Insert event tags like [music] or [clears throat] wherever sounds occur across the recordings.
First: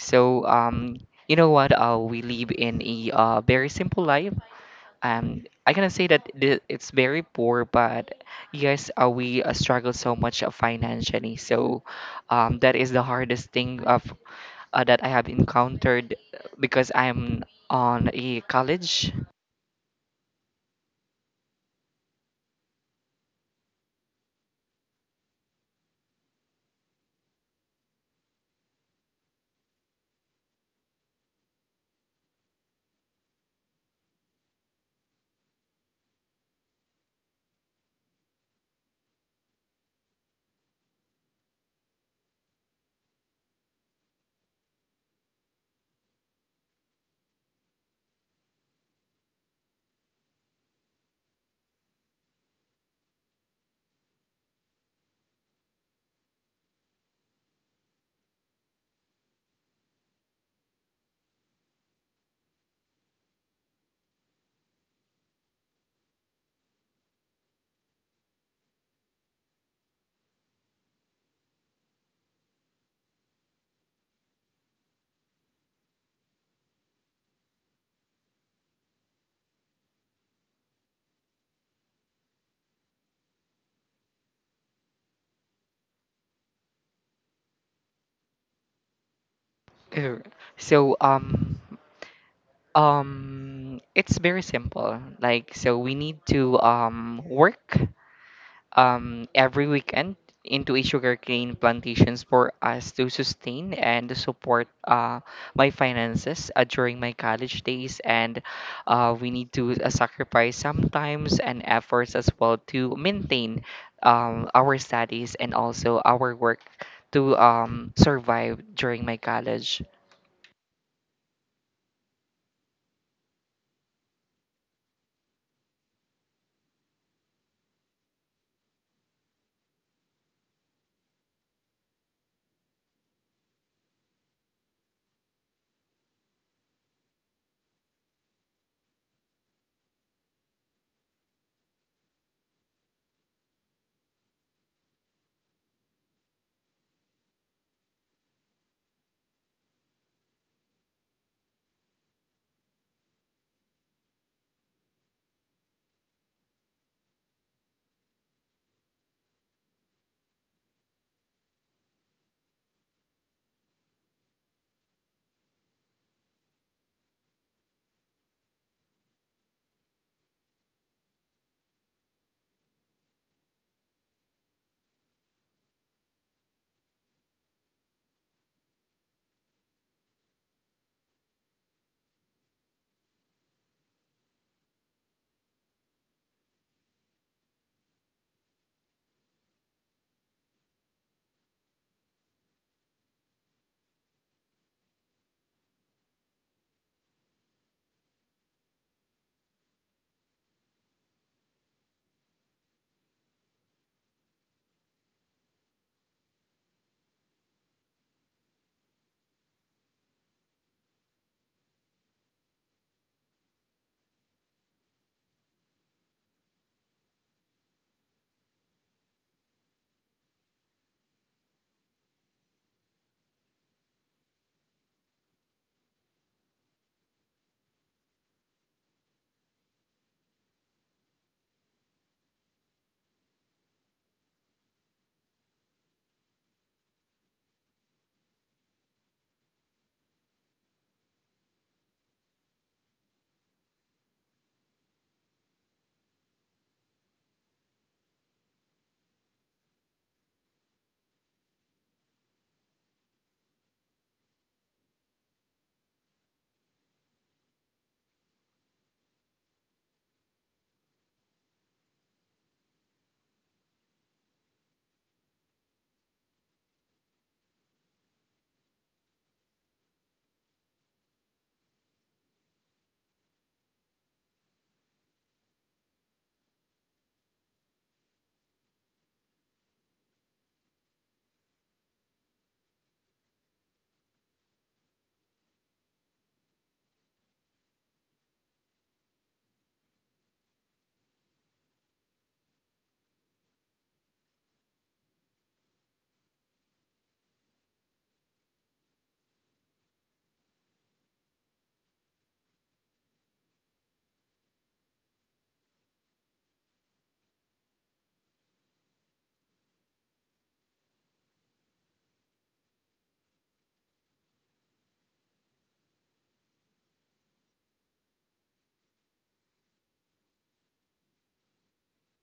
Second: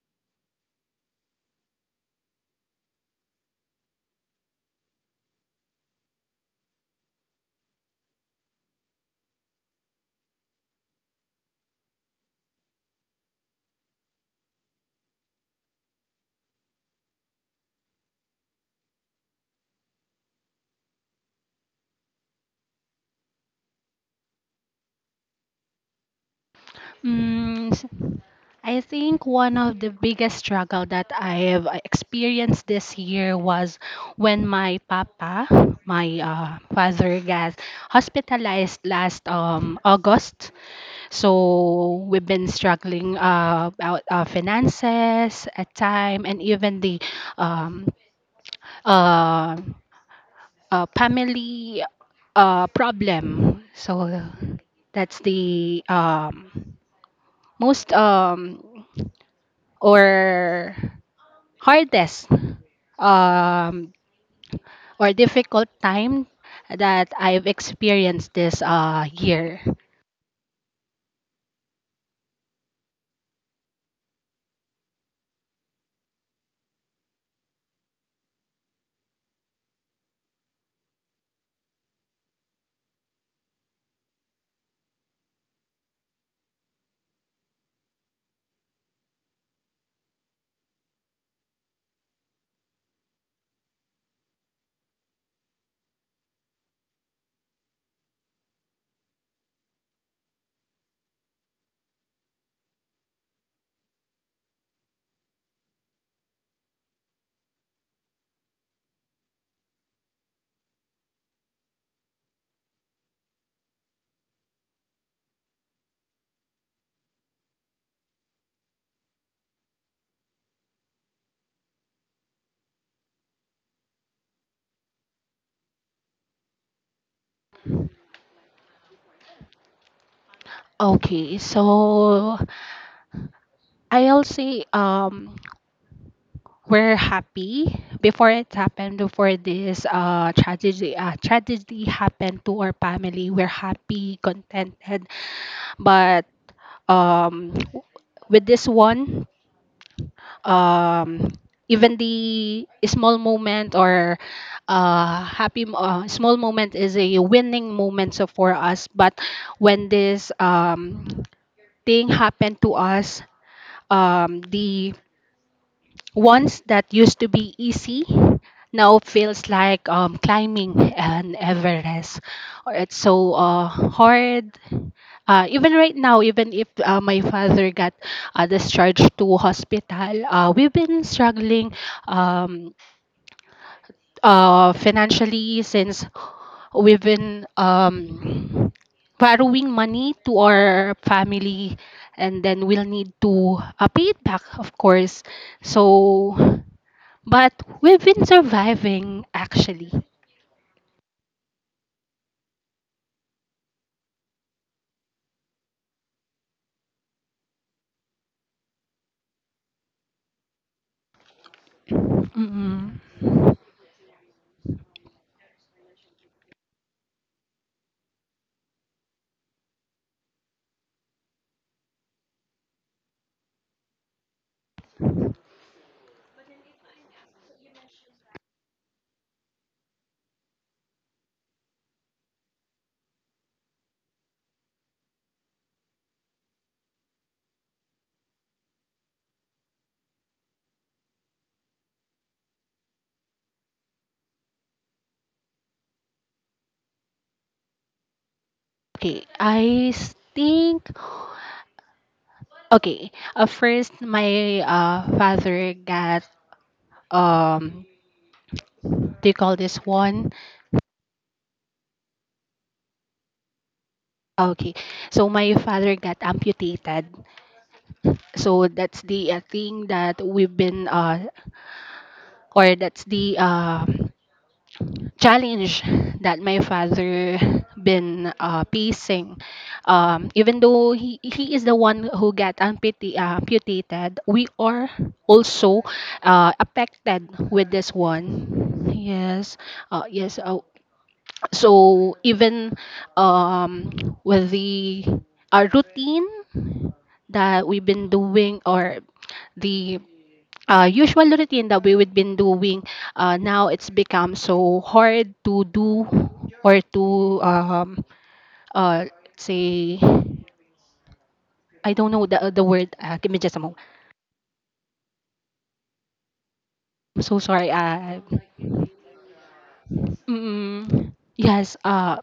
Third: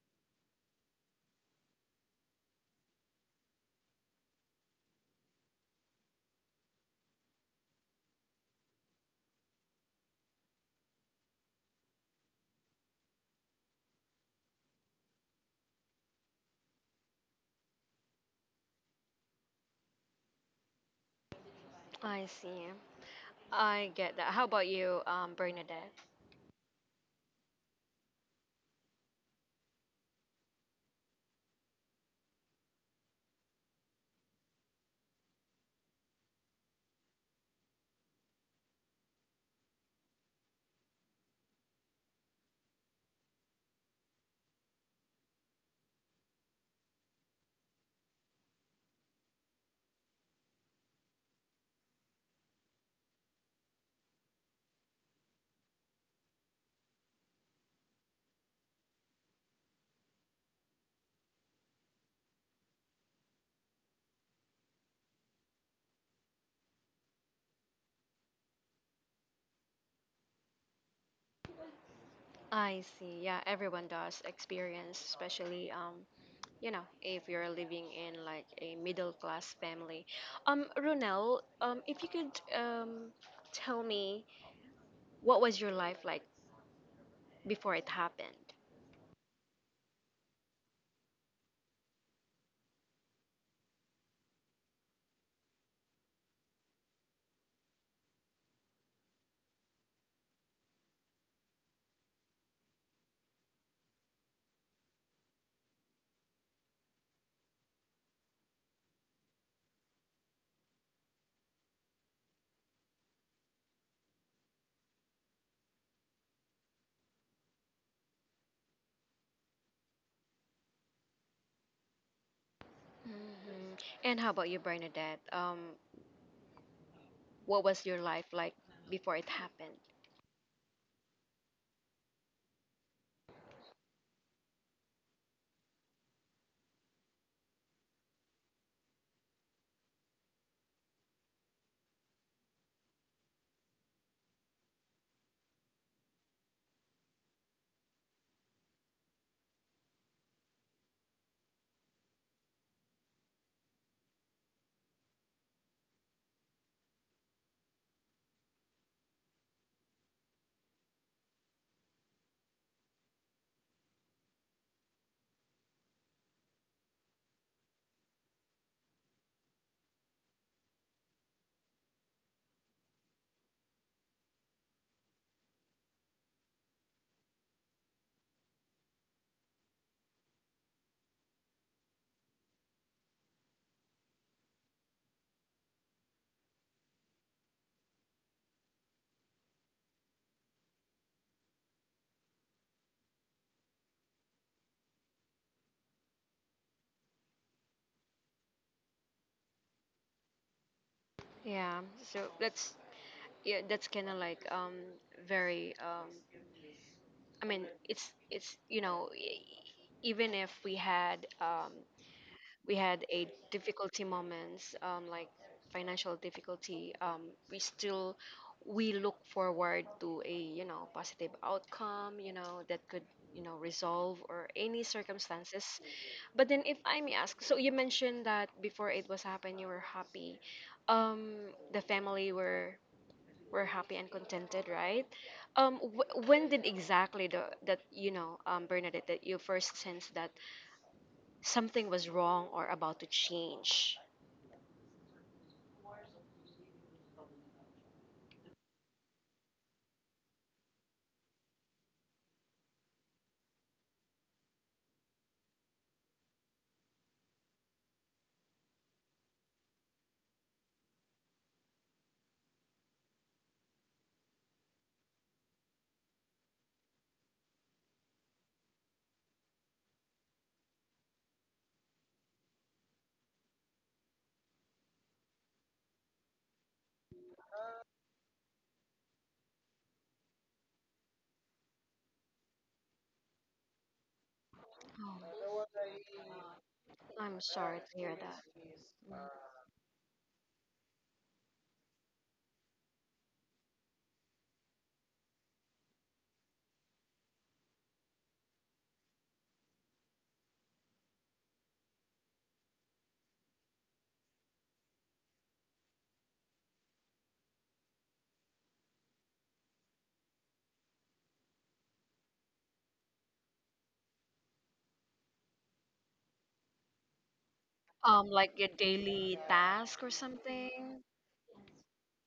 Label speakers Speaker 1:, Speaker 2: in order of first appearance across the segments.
Speaker 1: So um you know what we live in a very simple life. I cannot say that it's very poor, but yes, we struggle so much financially. So that is the hardest thing that I have encountered because I'm on a college.
Speaker 2: I see. I get that. How about you, Bernadette?
Speaker 3: Mm, s- I think one of the biggest struggle that I have experienced this year was when my papa, my father, got hospitalized last August. So we've been struggling about our finances at time and even the um, uh, family problem. So that's the most or hardest um, or difficult time that I've experienced this year.
Speaker 2: I see, yeah, everyone does experience, especially you know, if you're living in like a middle class family. Ronel, if you could tell me, what was your life like before it happened?
Speaker 1: Uh, So um um it's very simple. Like so we need to work every weekend into a sugarcane plantations for us to sustain and support my finances during my college days, and we need to sacrifice sometimes and efforts as well to maintain our studies and also our work to survive during my college.
Speaker 2: Hmm. And how about you, Bernadette? What was your life like before it happened?
Speaker 3: Okay, so I'll say we're happy before it happened, before this tragedy tragedy happened to our family. We're happy, contented, but um w- with this one, um even the small moment or small moment is a winning moment, so for us. But when this thing happened to us, the once that used to be easy now feels like climbing an Everest. Or it's so hard. Even right now, even if my father got discharged to hospital, we've been struggling um, financially since we've been borrowing money to our family, and then we'll need to pay it back, of course. So, but we've been surviving actually.
Speaker 2: Yeah, so that's yeah that's kind of like very I mean, it's you know, even if we had we had a
Speaker 3: Mm-mm.
Speaker 2: difficulty moments, like financial difficulty, we still, we look forward to, a you know, positive outcome, you know, that could, you know, resolve or any circumstances. But then, if I may ask, so you mentioned that before it was happened, you were happy, um the family were happy and contented, right? When did exactly the, that you know, Bernadette, that you first sensed that something was wrong or about to change?
Speaker 3: Okay, I s- think okay. First, my father got um do you call this one? Okay, so my father got amputated. So that's the thing that we've been or that's the challenge that my father been facing. Even though he, is the one who got amputated, we are
Speaker 2: Oh,
Speaker 3: also affected
Speaker 2: I'm
Speaker 3: with
Speaker 2: sorry
Speaker 3: this
Speaker 2: to hear that.
Speaker 3: one.
Speaker 2: Mm.
Speaker 3: Yes, uh, yes. Uh, so even um, with the routine that we've been doing, or the usual routine that we would been doing, now it's become so hard to do or to uh say. I don't know the word. Give me just a moment. I'm so sorry.
Speaker 2: Like your daily task or
Speaker 3: Mm,
Speaker 2: something.
Speaker 3: yes,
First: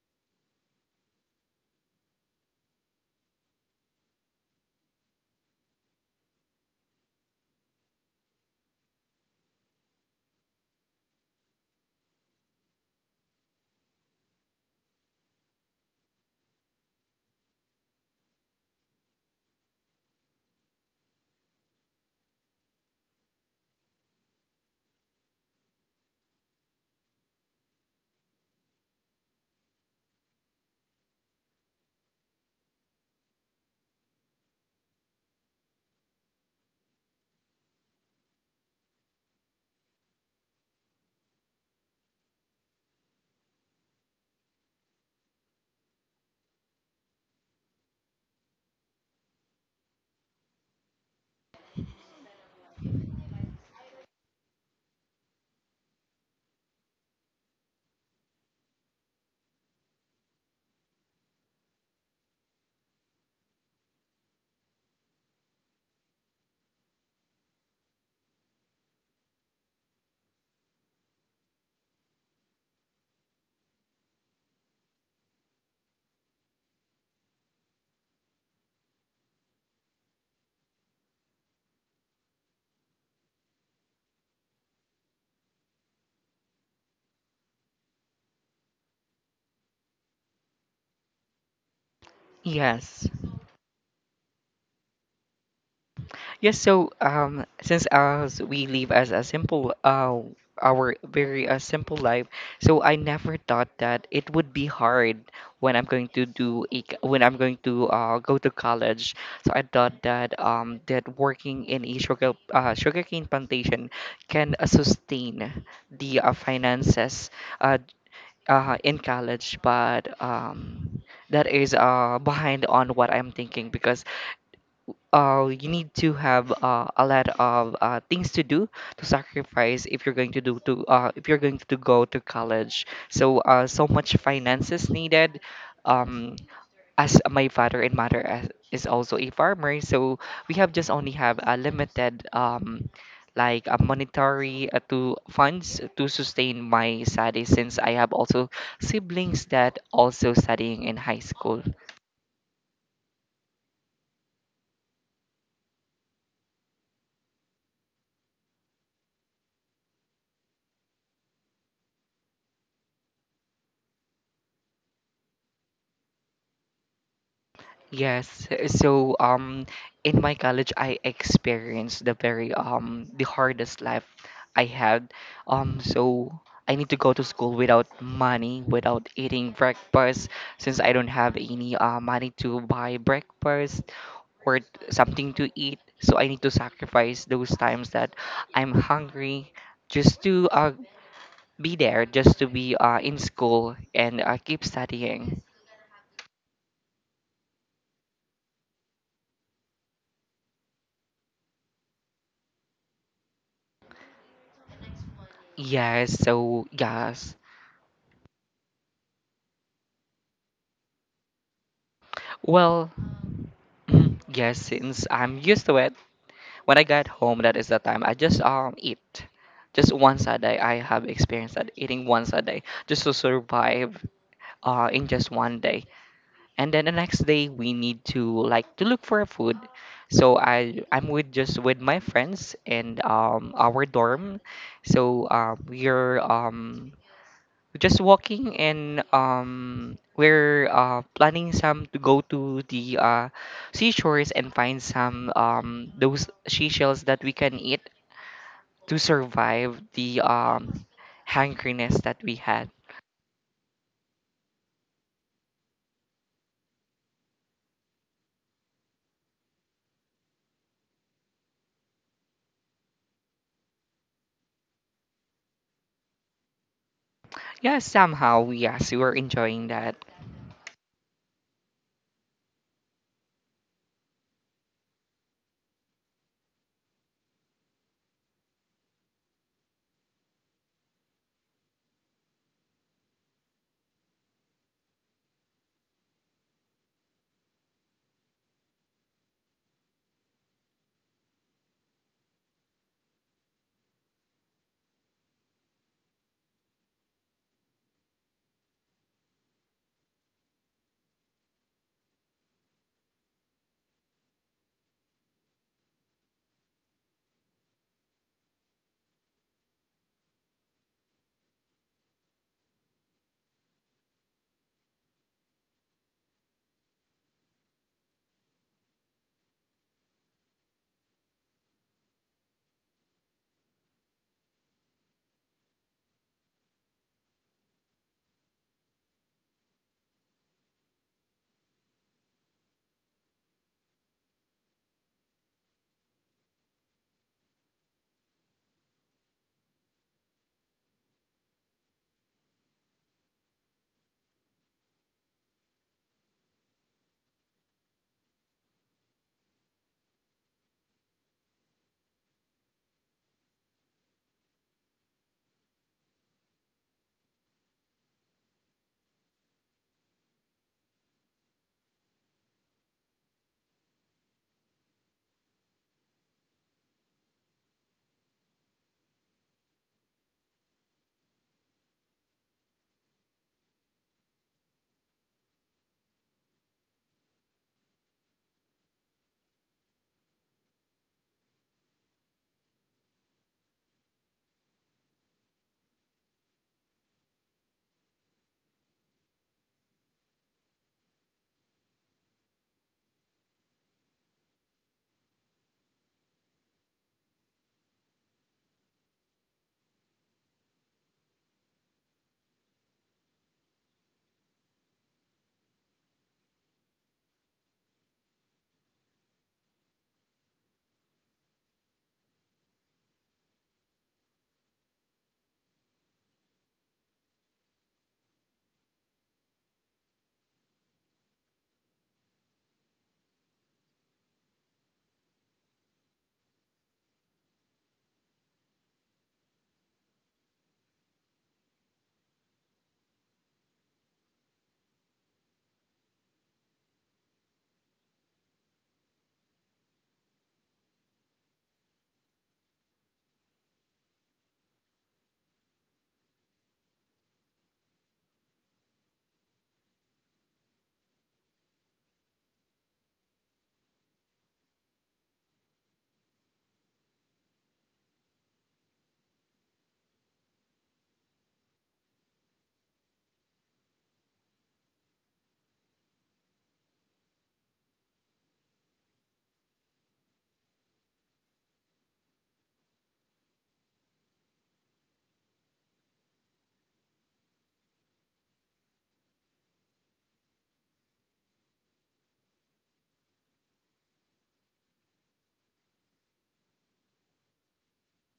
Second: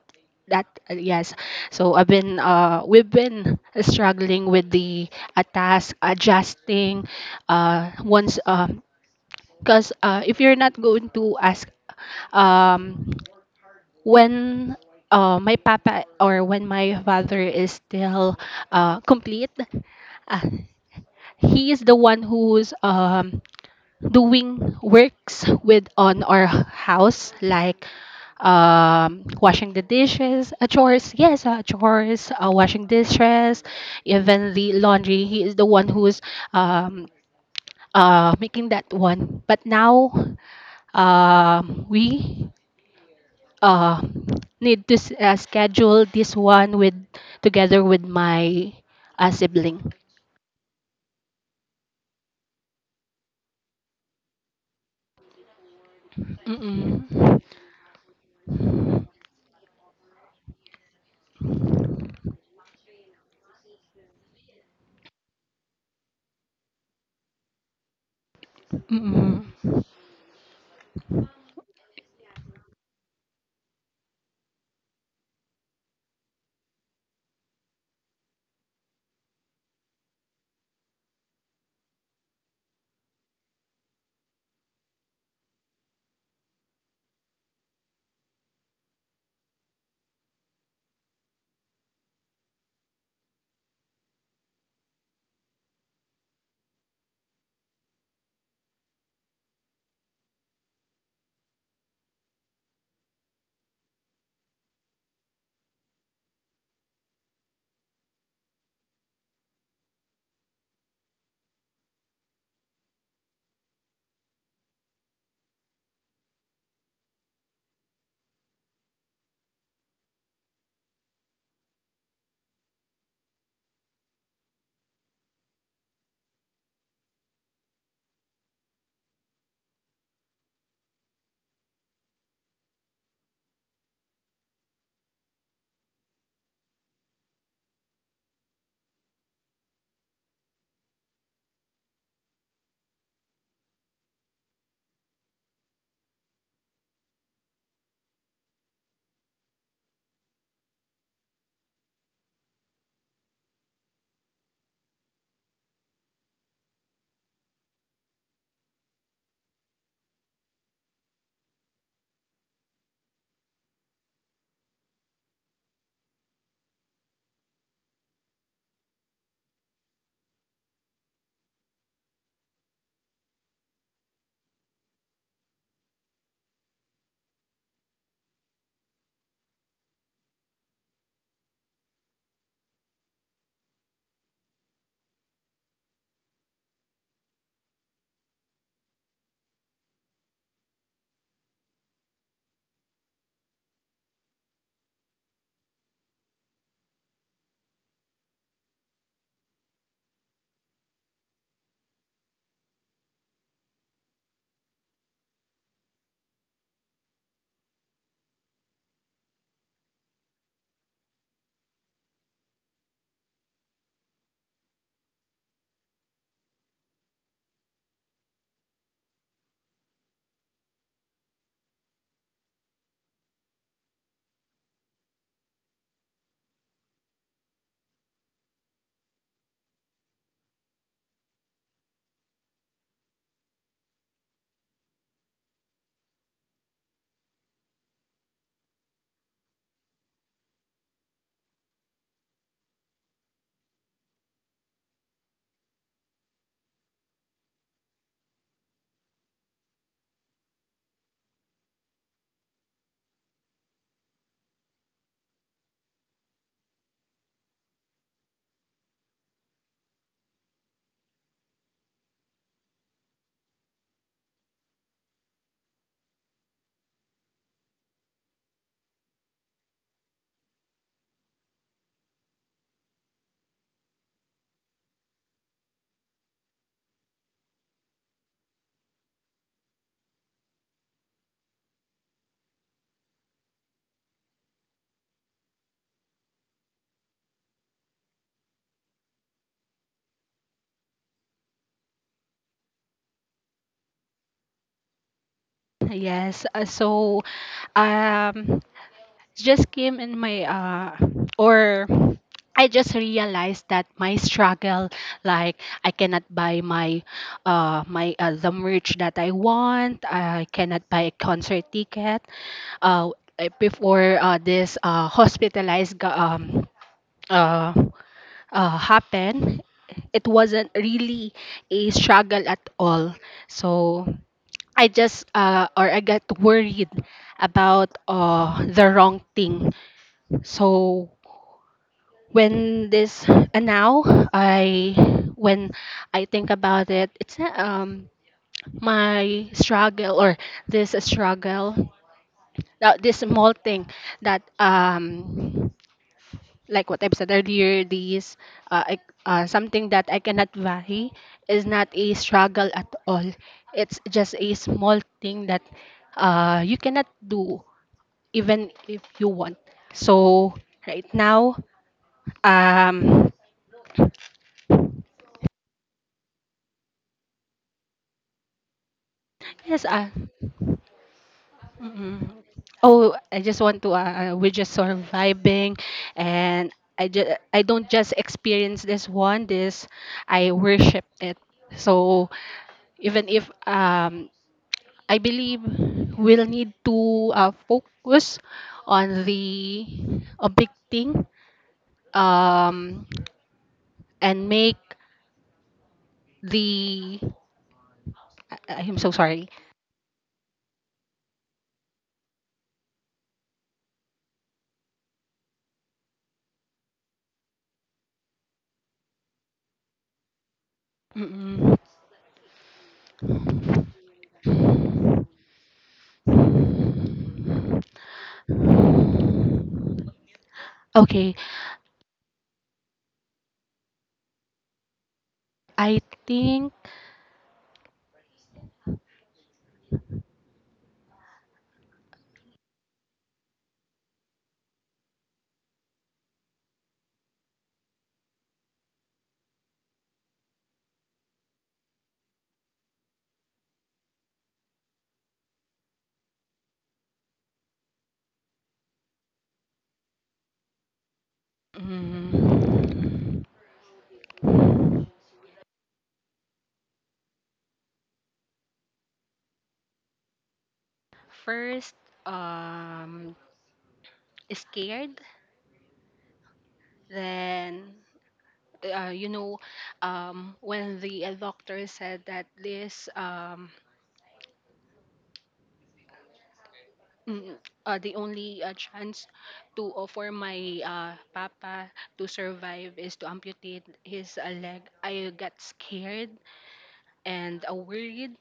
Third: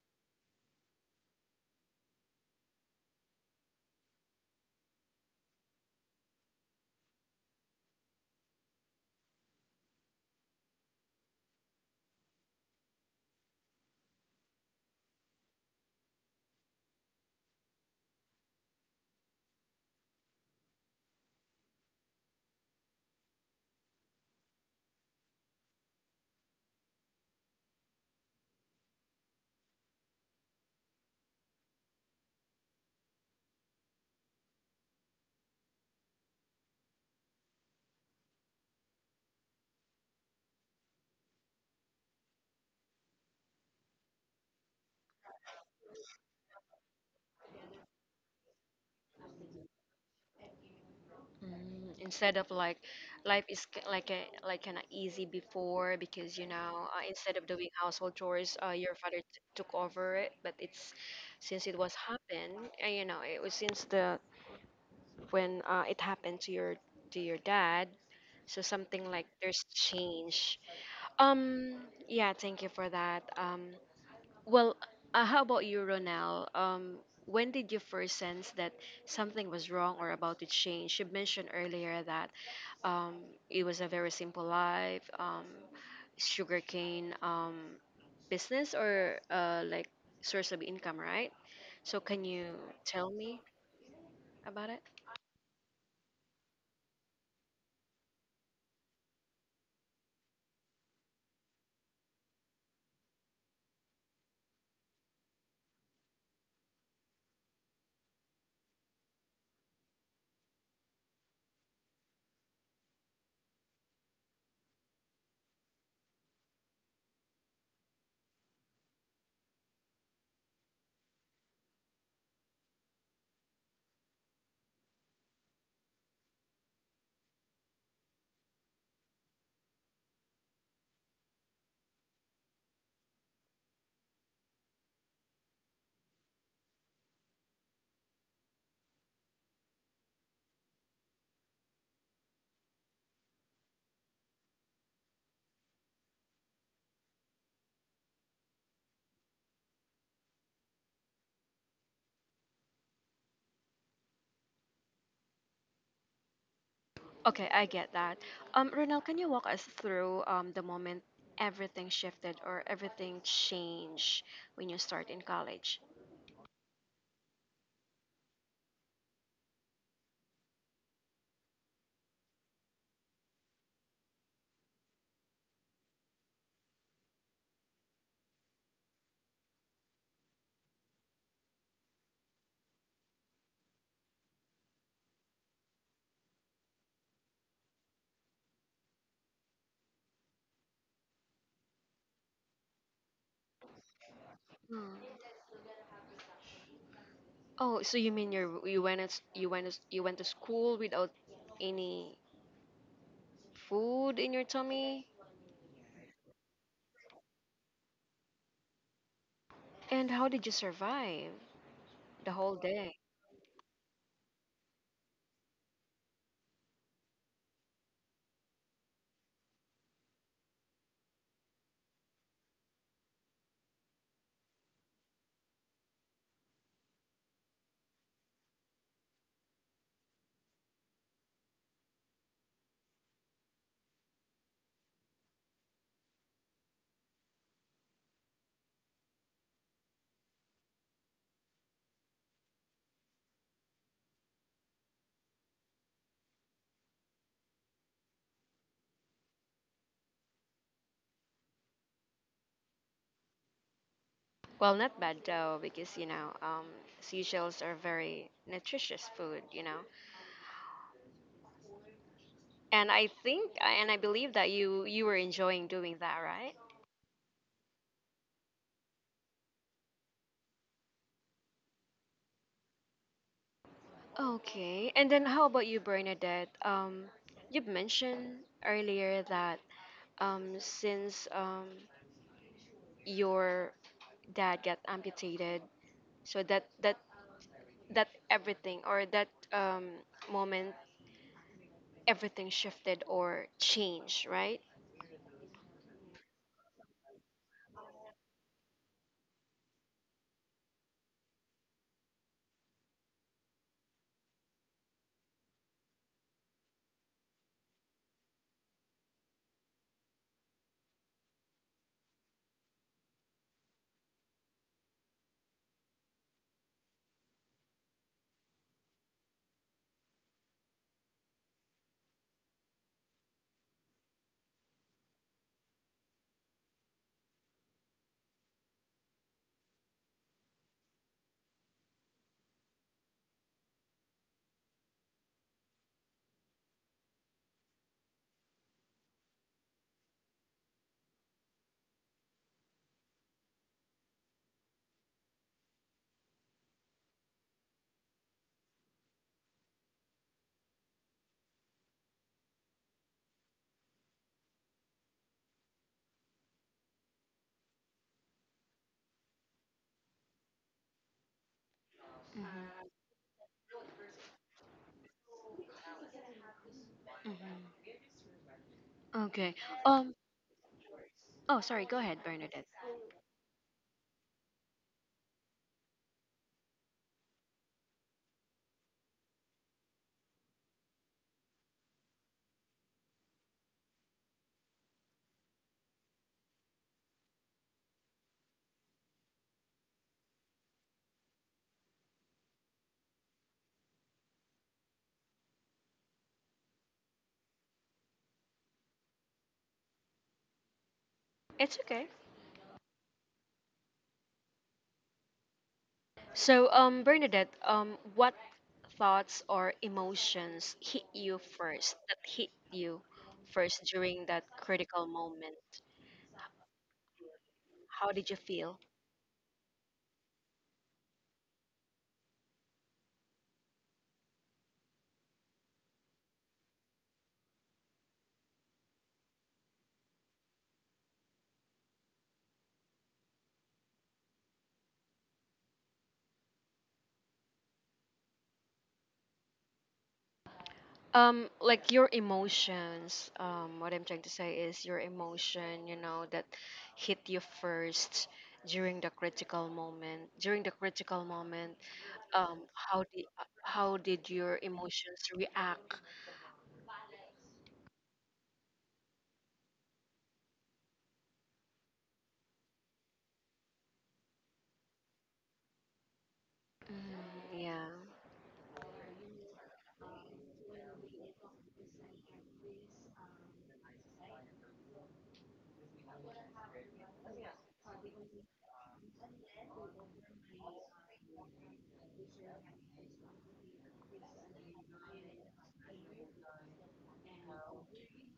Speaker 3: that yes. So I've been we've been struggling with the task adjusting once because, if you're not going to ask um when my papa, or when my father is still complete, uh, he is the one who's doing works with on our house, like washing the dishes, chores, yes, washing dishes, even the laundry. He is the one who's um, making that one. But now, we uh schedule this one with together with my sibling.
Speaker 2: Mm, instead of like, life is like, a like kind of easy before, because you know, instead
Speaker 3: Mm-mm.
Speaker 2: of doing household chores, your father took over it. But it's since it was happened, you know, it was since the when, it happened to your, to your dad, so something like
Speaker 3: Mm-mm.
Speaker 2: there's change. Um, yeah, thank you for that. Well, how about you, Ronel? When did you first sense that something was wrong or about to change? You mentioned earlier that um, it was a very simple life, sugarcane business or like source of income, right? So can you
Speaker 1: Yes.
Speaker 2: tell me about it?
Speaker 1: Yes, so since as we live as a simple our very simple life, so I never thought that it would be hard when I'm going to do a, when I'm going to go to college. So I thought that that working in a sugarcane plantation can sustain the finances uh, in college, but that is behind on what I'm thinking, because you need to have a lot of things to do, to sacrifice if you're going to do to if you're going to go to college. So so much finances needed. Um, as my father and mother is also a farmer, so we have just only have a limited like a monetary to funds to sustain my studies, since I have also siblings that also studying in high school.
Speaker 2: Okay, I get that. Ronald, can you walk us through the moment everything shifted or everything changed when you start in college?
Speaker 1: Yes, so in my college I experienced the very the hardest life I had. Um so I need to go to school without money, without eating breakfast, since I don't have any money to buy breakfast or something to eat. So I need to sacrifice those times that I'm hungry just to be there, just to be in school and keep
Speaker 2: Hmm.
Speaker 1: studying.
Speaker 2: Oh, so you mean you, you went you went to school without any food in your tummy?
Speaker 1: Yes, so yes.
Speaker 2: And how did you survive the whole
Speaker 1: Well, [clears throat]
Speaker 2: day?
Speaker 1: Yes, since I'm used to it, when I get home, that is the time I just eat. Just once a day. I have experienced that eating once a day just to survive in just 1 day. And then the next day, we need to like to look for a food. So I'm with just with my friends and our dorm. We're just walking and we're planning some to go to the seashores and find some those seashells that we can eat to survive the hankeriness that we had.
Speaker 2: Well, not bad though, because you know, seashells are very nutritious food, you know. And I think, and I believe that you were enjoying doing that, right?
Speaker 1: Yes, somehow yes, we were enjoying that.
Speaker 2: Okay. And then how about you, Bernadette? You mentioned earlier that since your dad got amputated, so that everything, or that moment, everything shifted or changed, right?
Speaker 3: Yes. So um just came in my or I just realized that my struggle, like I cannot buy my, the merch that I want. I cannot buy a concert ticket. Uh, Before this uh, happen. It wasn't really a struggle at all. So I just or I got worried about the wrong thing. So when this and now, I when I think about it, it's not my struggle or this struggle, this small thing that, like what I've said earlier, these uh, I, something that I cannot vary is not a struggle at all. It's just a small thing that you cannot do even if you want. So right now,
Speaker 2: Mm-hmm.
Speaker 3: um,
Speaker 2: Mm-hmm. Okay.
Speaker 3: yes,
Speaker 2: Um. Oh, sorry. Go
Speaker 3: mm
Speaker 2: ahead, Bernadette.
Speaker 3: oh, I just want to. We're just surviving, and I just I don't just experience this one. This I worship it. So even if I believe we'll need to focus on the a big thing, um, and make the I'm so sorry.
Speaker 2: It's okay. So, Bernadette, what thoughts or emotions hit you
Speaker 3: Mm-mm.
Speaker 2: first, that hit you first during that critical moment? How did you feel?
Speaker 3: Okay, I think
Speaker 2: Like your emotions, what I'm trying to say is your emotion, you know, that hit you first during the critical moment. During the critical moment, how did,
Speaker 3: mm,
Speaker 2: how did your emotions react?
Speaker 3: first um scared,
Speaker 2: Mm, yeah.
Speaker 3: then you know, when the doctor said that this mm, the only chance to for my papa to survive is to amputate his leg. I got scared and worried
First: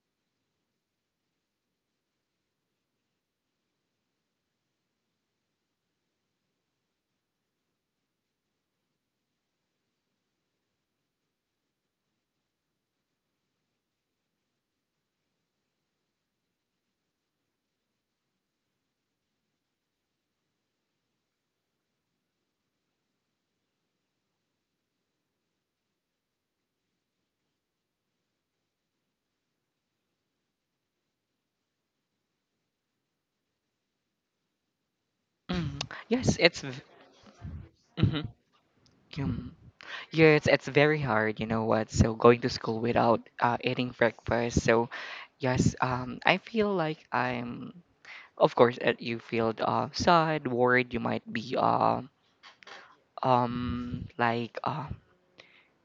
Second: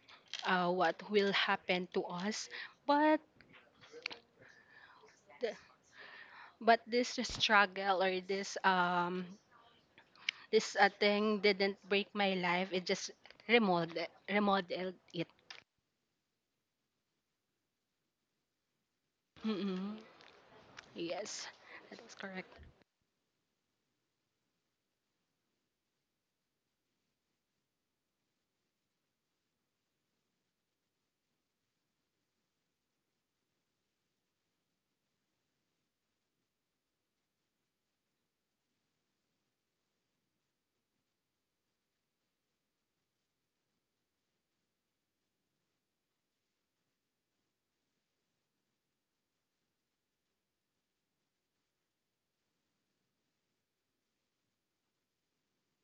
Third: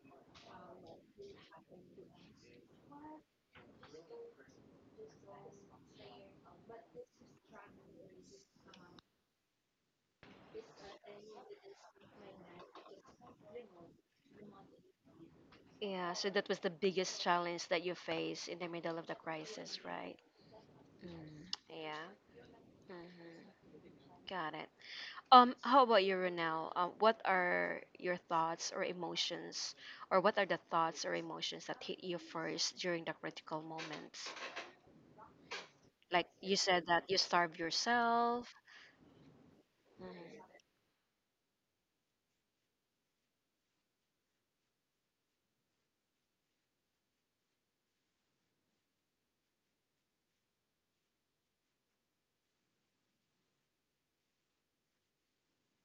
Speaker 3: what will happen to us. But this struggle, or this this thing didn't break my life. It just remodeled it.
Speaker 2: Yeah, so that was the biggest challenge that you face in the middle of the crisis,
Speaker 3: Mm-mm.
Speaker 2: right? Mm,
Speaker 3: Yes, that
Speaker 2: yeah.
Speaker 3: is correct.
Speaker 2: Hmm. Got it. How about you, Ronel? What are your thoughts or emotions, or what are the thoughts or emotions that hit you first during the critical moments?
Speaker 1: Mm,
Speaker 2: Like
Speaker 1: Yes,
Speaker 2: you
Speaker 1: it's v-
Speaker 2: said that you starve
Speaker 1: mhm,
Speaker 2: yourself.
Speaker 1: yum.
Speaker 2: Mhm.
Speaker 1: Yes, it's very hard, you know what? So going to school without eating breakfast. So yes, I feel like I'm, of course you feel sad, worried, you might be um like uh,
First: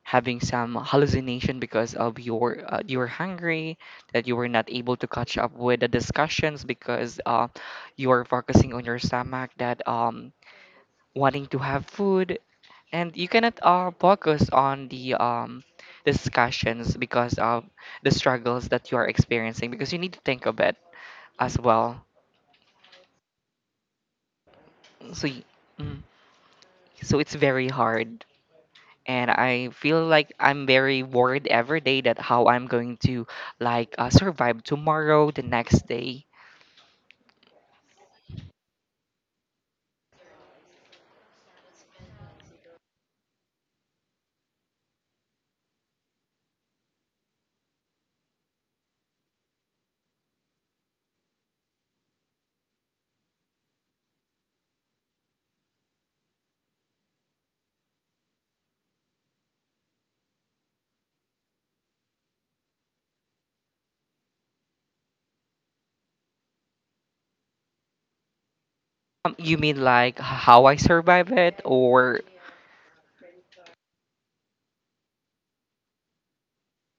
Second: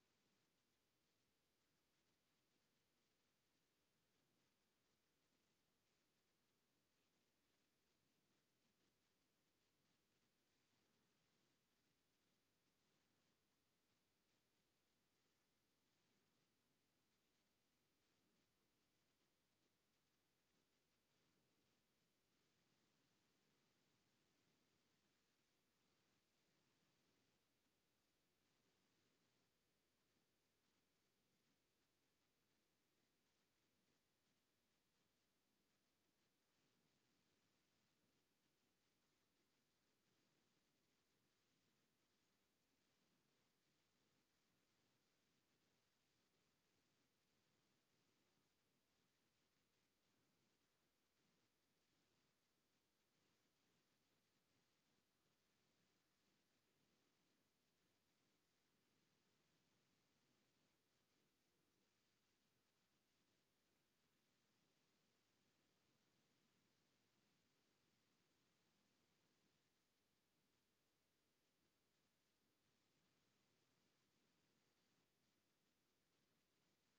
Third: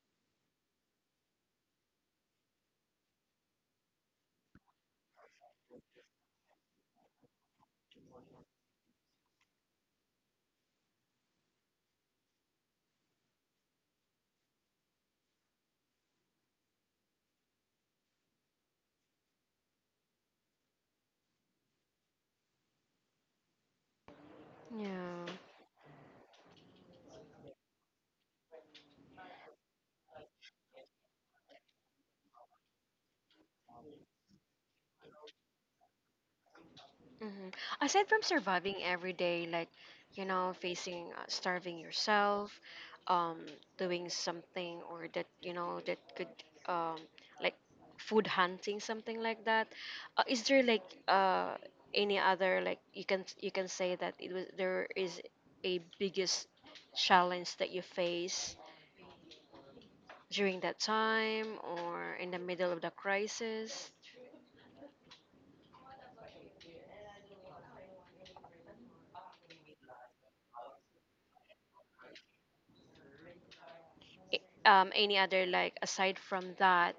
Speaker 1: having some hallucination because of your you were hungry, that you were not able to catch up with the discussions, because you are focusing on your stomach, that wanting to have food, and you cannot focus on the discussions because of the struggles that you are experiencing, because you need to think of it as well.
Speaker 2: Yeah.
Speaker 1: so y- mm, so it's very hard, and I feel like I'm very worried every day that how I'm going to like survive tomorrow, the next day.
Speaker 2: Hmm. Aside from surviving every day, like, you know, facing, starving yourself, um, doing something or that, you know, that could, um, like food hunting, something like that. Is there like uh, any other, like you can, you can say that it was, there is a biggest challenge that you face during that time or in the middle of the crisis?
Speaker 1: You mean like how I survive it, or
Speaker 2: Any other like aside from that?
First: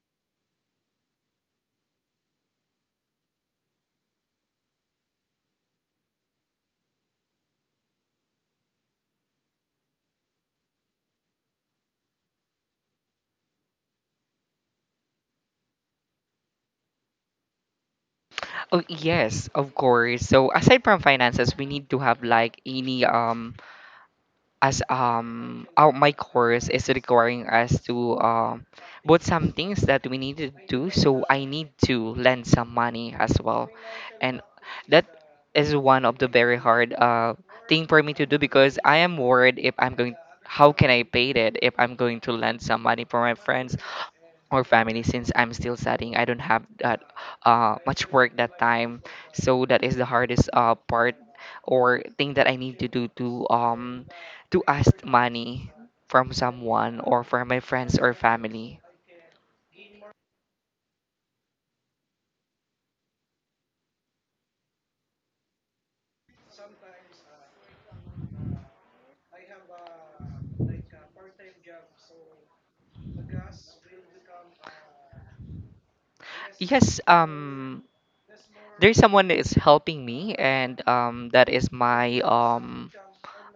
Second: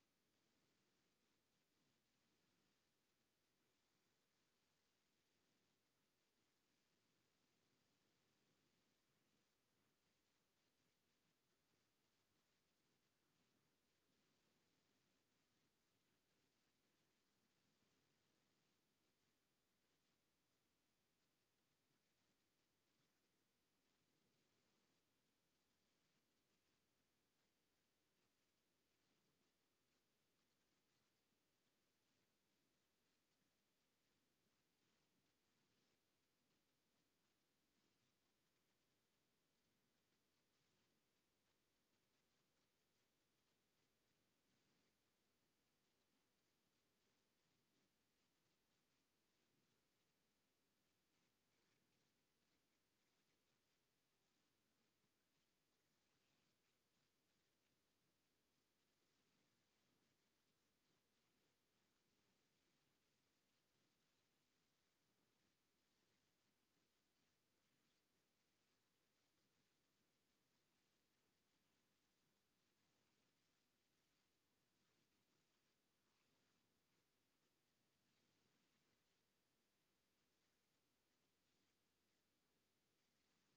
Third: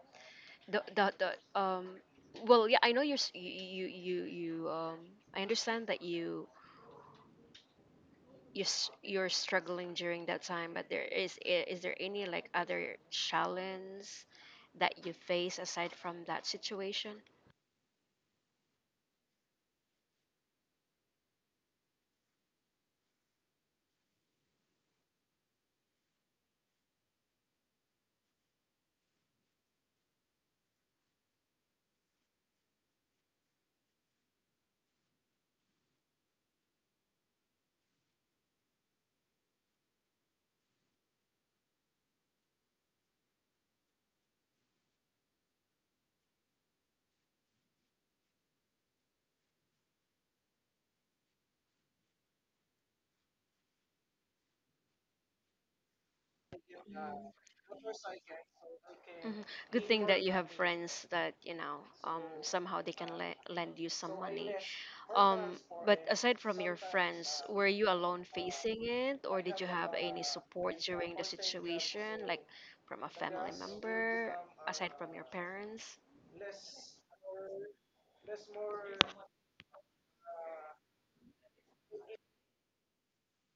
Speaker 2: The Well, yeah, I know you're you, I understand that you, you're struggling during that time, but there is, is there any like other challenge that you face aside from that situation?
Speaker 1: oh yes, of course. So aside from finances, we need to have like any as out my course is requiring us to both some things that we need to do, so I need to lend some money as well, and that is one of the very hard thing for me to do, because I am worried if I'm going, how can I pay it if I'm going to lend some money for my friends or family, since I'm still studying. I don't have that much work that time, so that is the hardest part or thing that I need to do to ask money from someone or from my friends or family.
Speaker 2: Mhm. Good thing that you have friends that, you know, somehow they can lend you some money. Um, but aside from your friends, were you alone facing it, or did you have any support during the situation, like from a family member, aside from your parents?
Speaker 1: Yes, there's someone that is helping me, and that is my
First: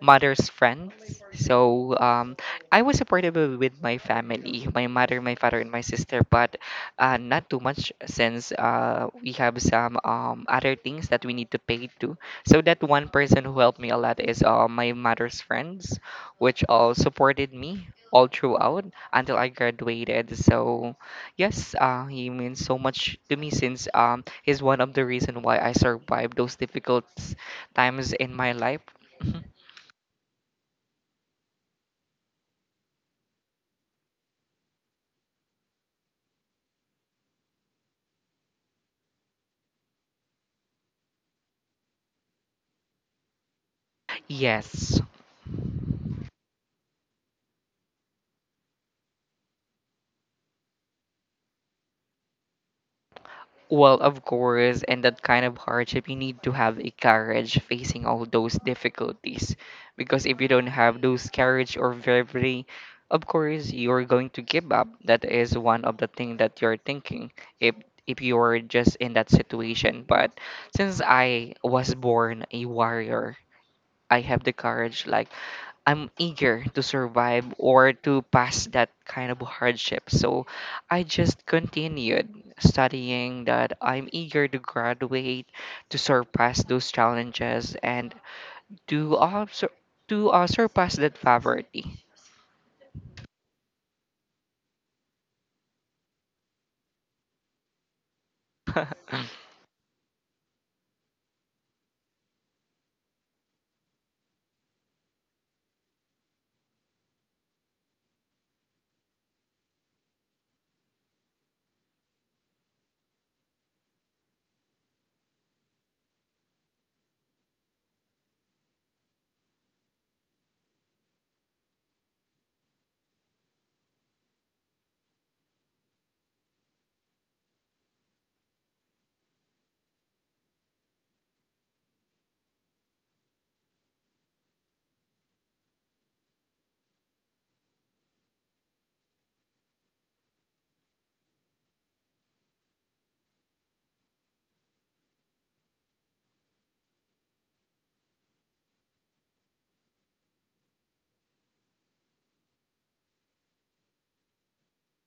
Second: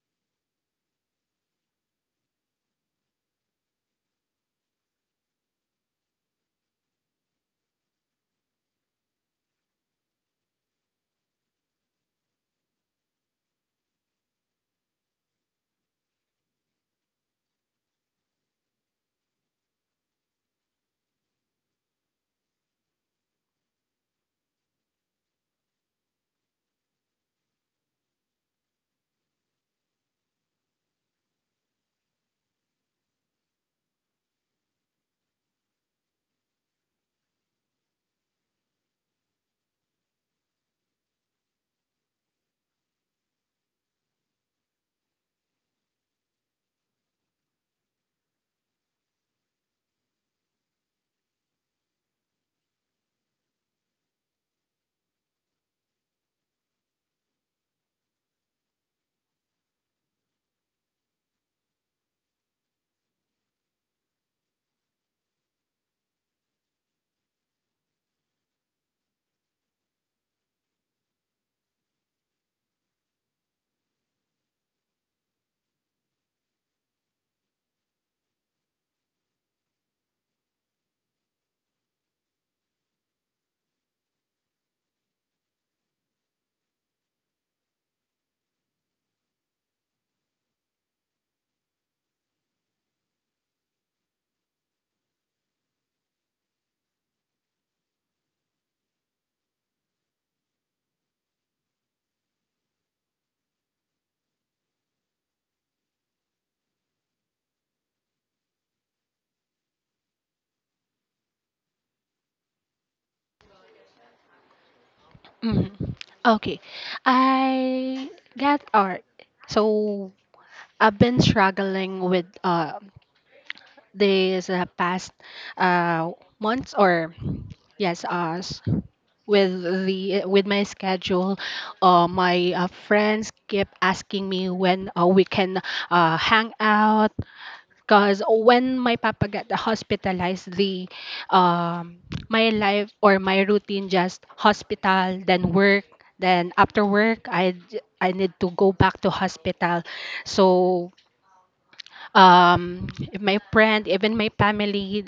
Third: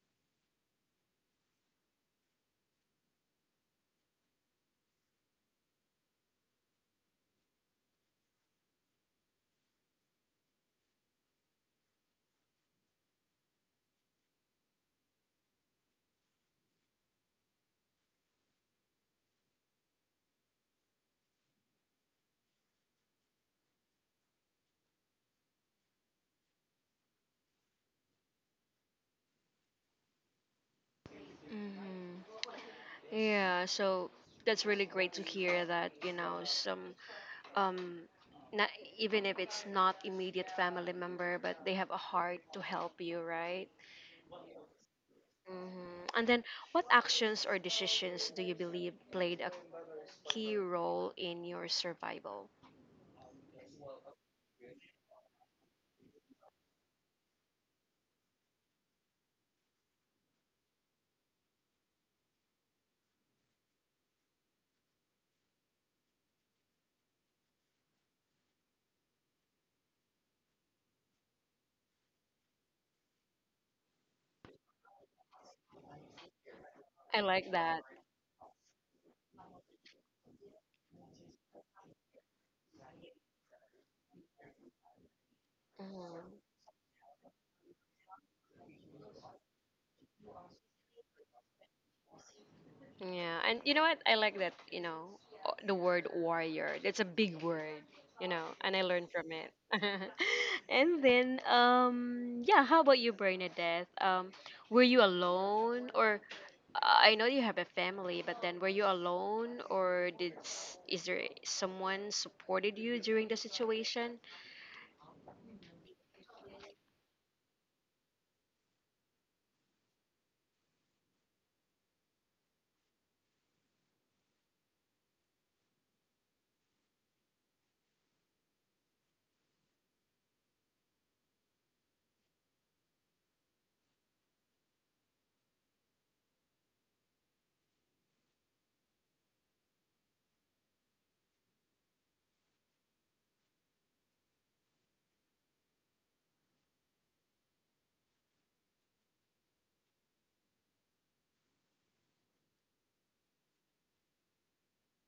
Speaker 1: mother's friends. So I was supportive with my family, my mother, my father, and my sister, but not too much, since we have some other things that we need to pay to. So that one person who helped me a lot is my mother's friends, which all supported me all throughout until I graduated. So yes, he means so much to me, since he's one of the reason why I survived those difficult times in my life.
Speaker 2: Hmm. Yeah, so that's really great to hear that, you know, some um not, even if it's not immediate family member, but they have a heart to help you, right?
Speaker 1: Yes.
Speaker 2: Hmm. And then what actions or decisions do you believe played a key role in your survival?
Speaker 1: Well, of course, in that kind of hardship, you need to have a courage facing all those difficulties. Because if you don't have those courage or bravery, of course, you're going to give up. That is one of the things that you're thinking, if you're just in that situation. But since I was born a warrior, I have the courage like I'm eager to
Speaker 2: I
Speaker 1: survive
Speaker 2: like that.
Speaker 1: or to pass that kind of hardship. So I just continued studying, that I'm eager to graduate, to surpass those challenges, and to uh, sur- to surpass that poverty.
Speaker 2: Yeah, and you know what? I like that, you know, the word warrior. It's a big word, you know, and I learned from
Speaker 1: [laughs]
Speaker 2: it. [laughs] And then, yeah, how about you, Bernadette? Were you alone, or I know you have a family, but then were you alone, or did is there someone supported you during the situation?
Speaker 3: Mhm. Okay. I get art. So I've been struggling with this past uh months, or yes us with the with my schedule. My friends keep asking me when we can hang out, because when my papa got hospitalized, the um, my life or my routine, just hospital, then work, then after work, I need to go back to hospital. So if my friend, even my family,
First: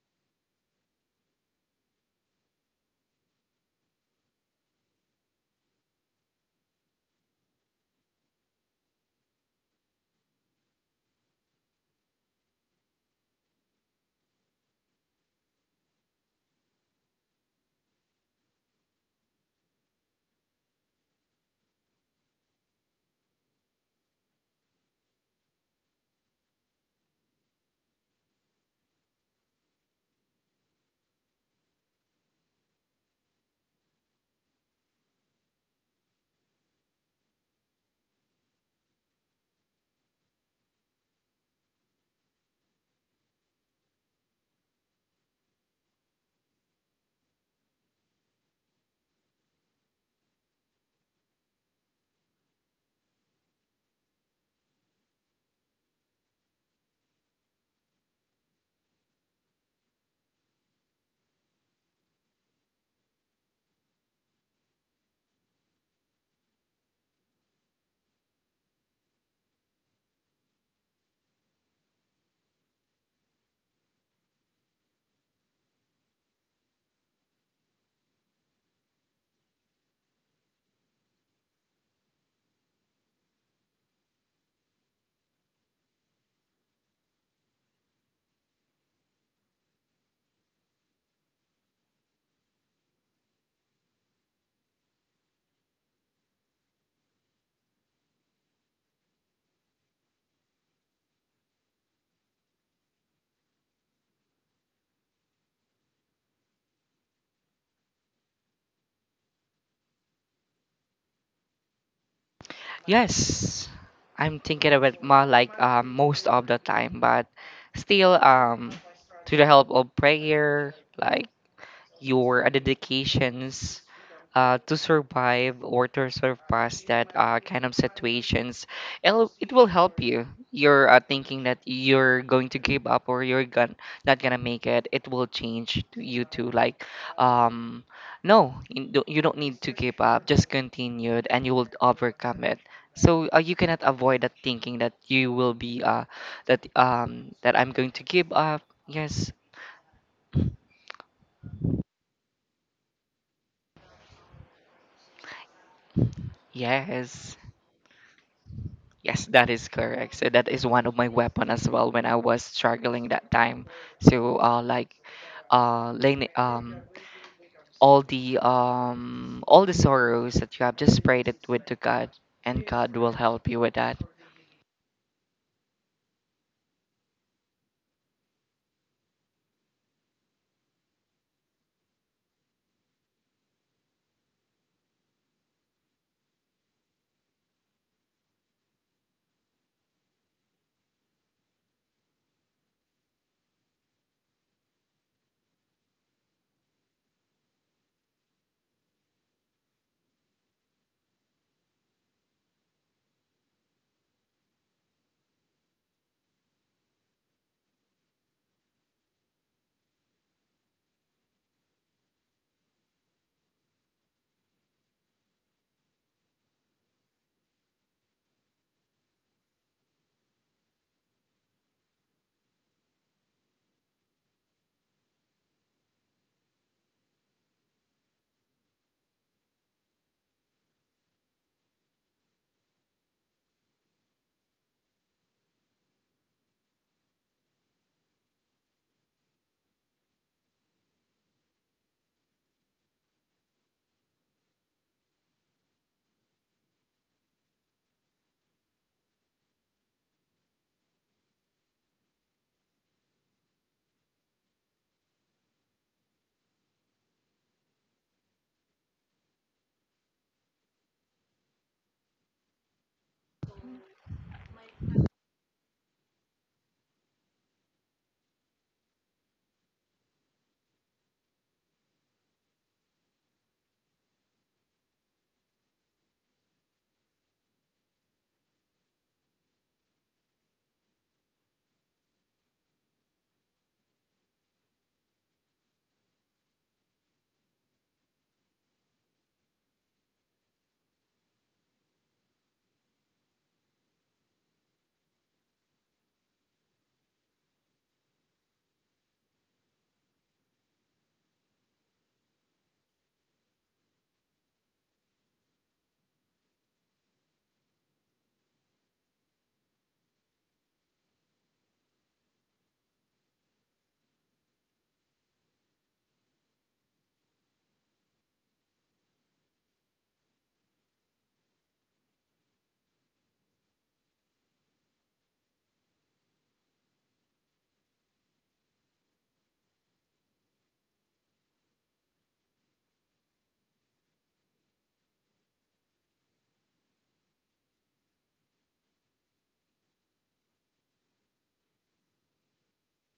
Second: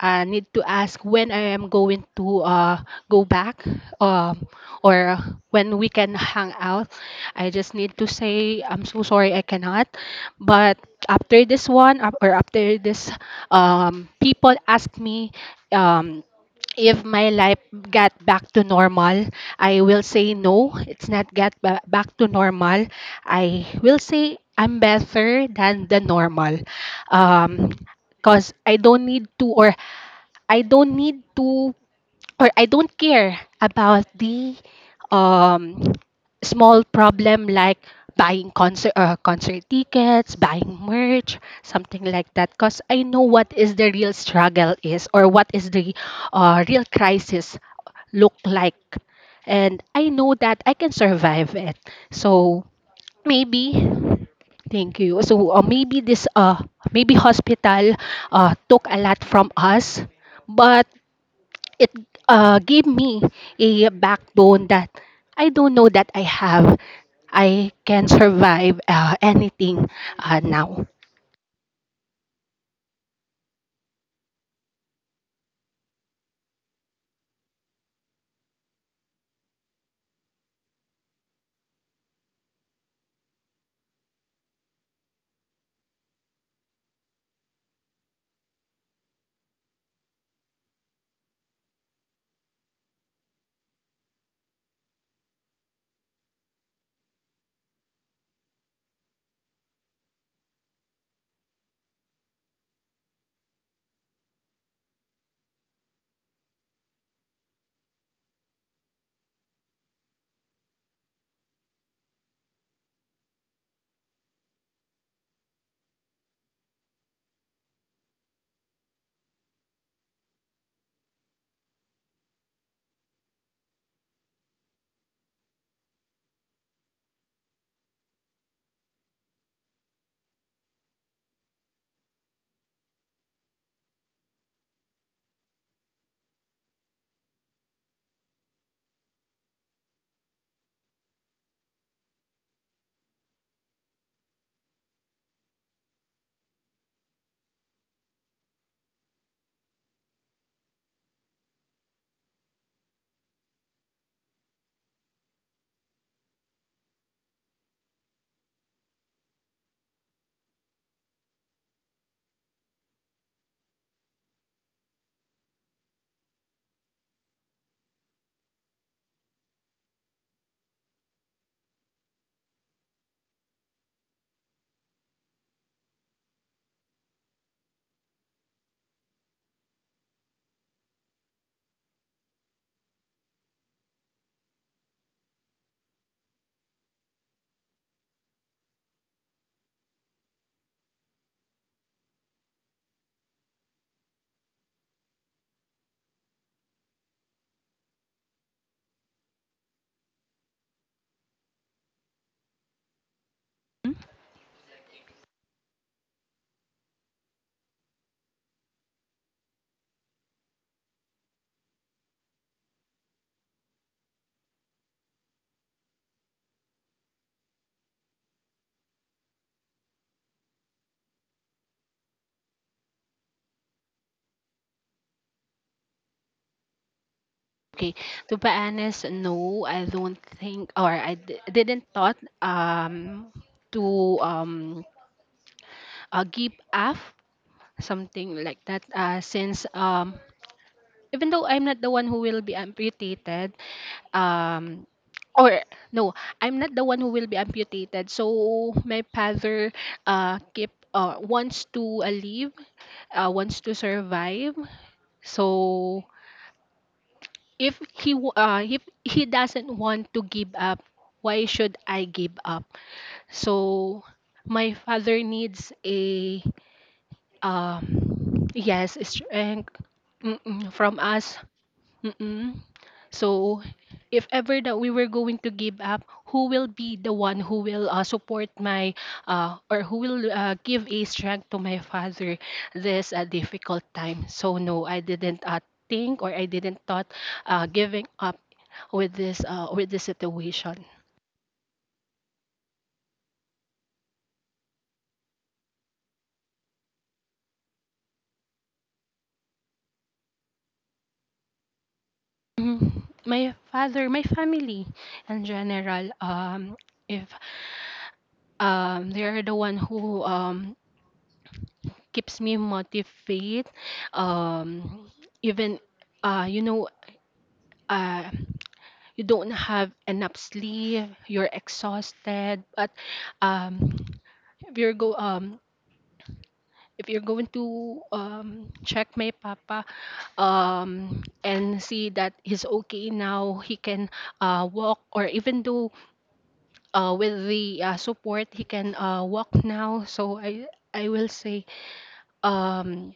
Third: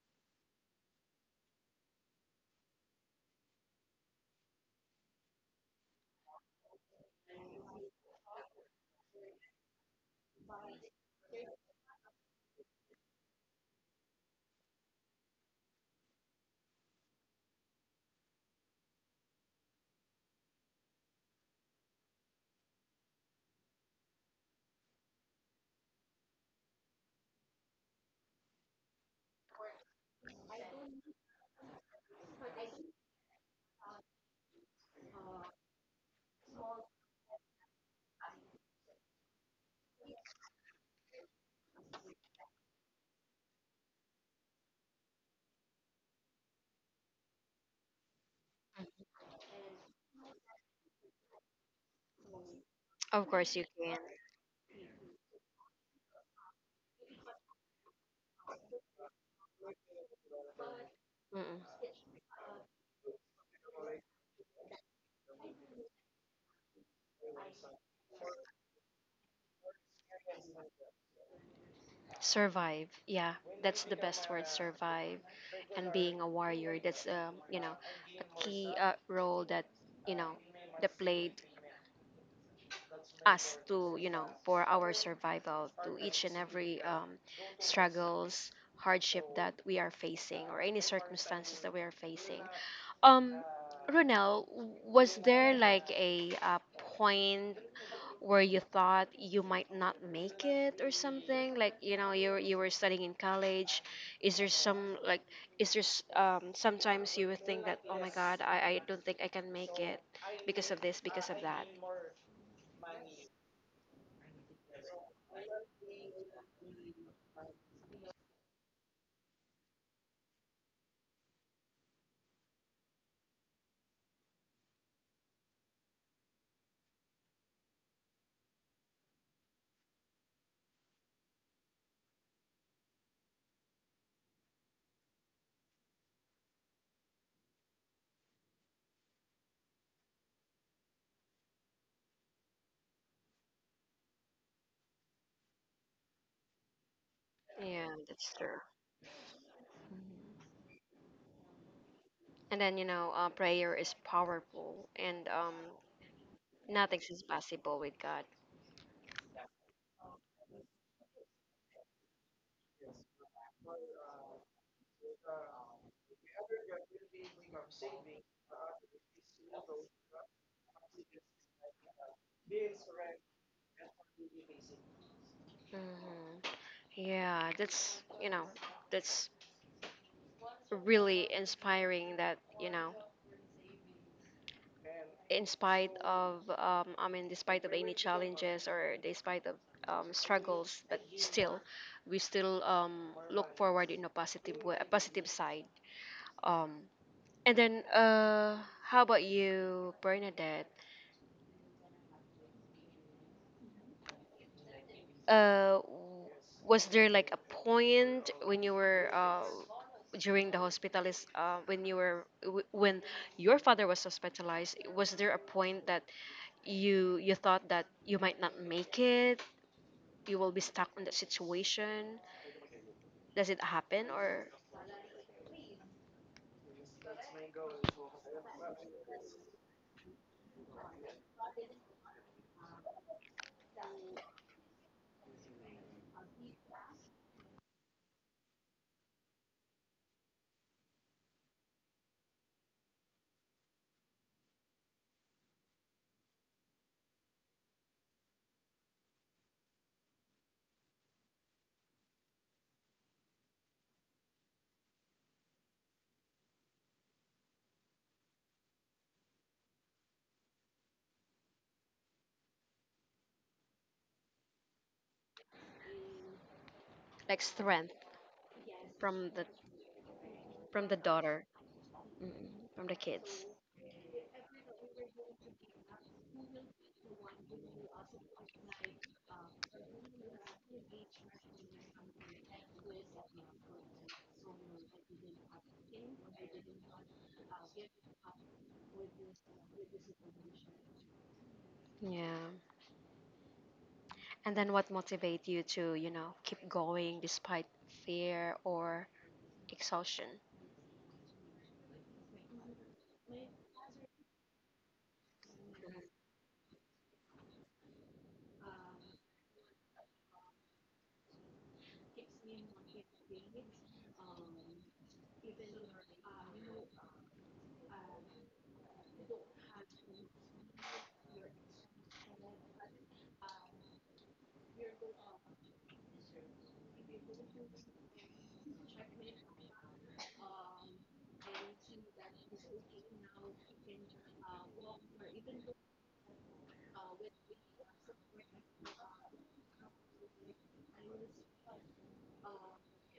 Speaker 3: need to ask when I am going to go back, um, or when we can hang out, I just need to say I'm so sorry, I cannot. But after this one, or after this people ask me, um, if my life got back to normal, I will say no, it's not get back to normal. I will say I'm better than the normal. Um, 'cause I don't need to, or I don't need to, or I don't care about the um, small problem, like buying concert tickets, buying merch, something like that. 'Cause I know what is the real struggle is, or what is the real crisis look like, and I know that I can survive it. So
Speaker 2: Of course, you
Speaker 3: maybe.
Speaker 2: can.
Speaker 3: Thank you. So maybe this maybe hospital took a lot from us, but
Speaker 2: Mm-mm.
Speaker 3: it gave me a backbone that I don't know that I have. I can survive anything now.
Speaker 2: Survive. Yeah, that's the best word. Survive. And being a warrior, that's you know, a key role that, you know, they played us to, you know, for our survival to each and every struggles, hardship that we are facing or any circumstances that we are facing. um Ronel, was there like a, point where you thought you might not make it, or something like, you know, you were studying in college, is there some like, is there, sometimes you would think that, oh my god, I don't think I can make it because of this, because of that?
Speaker 1: Yes, I'm thinking of it more like most of the time, but still, to the help of prayer, like your dedications to survive or to surpass that kind of situations. It will help you. You're thinking that you're going to give up, or not gonna make it. It will change to you to like, um, no, you don't need to give up. Just continue it and you will overcome it. So you cannot avoid that thinking that you will be that I'm going
Speaker 2: Yeah,
Speaker 1: to give
Speaker 2: that's true.
Speaker 1: up. Yes,
Speaker 2: Mhm. And then, you know, prayer is powerful, and nothing's
Speaker 1: yes.
Speaker 2: impossible with God.
Speaker 1: Yes, that is correct. So that is one of my weapon as well when I was struggling that time. So like laying all the sorrows that you have, just prayed it with to God, and God will help you with that.
Speaker 2: Hmm, yeah, that's, you know, that's really inspiring that, you know, in spite of, I mean, despite of any challenges or despite of struggles, but still we still, look forward in a positive way, a positive side. um, and then, how about you, Bernadette? uh, w- was there like a point when you were, during the hospitalist, when you were when your father was hospitalized, was there a point that you thought that you might not make it, you will be stuck in that situation? Does it happen, or,
Speaker 3: Okay, to be honest, no, I don't think, or I didn't thought to give up, something like that. Since even though I'm not the one who will be amputated, um or no, I'm not the one who will be amputated. So my father keep wants to live, wants to survive. So if he if he doesn't want to give up, why should I give up? So my father needs a
Speaker 2: like strength
Speaker 3: yes,
Speaker 2: from the,
Speaker 3: strength.
Speaker 2: from the
Speaker 3: From us.
Speaker 2: daughter, mm,
Speaker 3: Mm-mm.
Speaker 2: from the kids?
Speaker 3: So, if ever that we were going to give up, who will be the one who will support my or who will give a strength to my father this difficult time? So no, I didn't think, or I didn't thought giving up with this situation.
Speaker 2: Yeah. And then what motivate you to, you know, keep going despite fear or exhaustion?
Speaker 3: Mhm. My father, my family in general, if they are the one who keeps me motivated. Um, even you know, uh, you don't have enough sleep, you're exhausted, but um, if you're go um, if you're going to check my papa and see that he's okay now, he can walk, or even though with the support, he can walk now. So I will say. Um,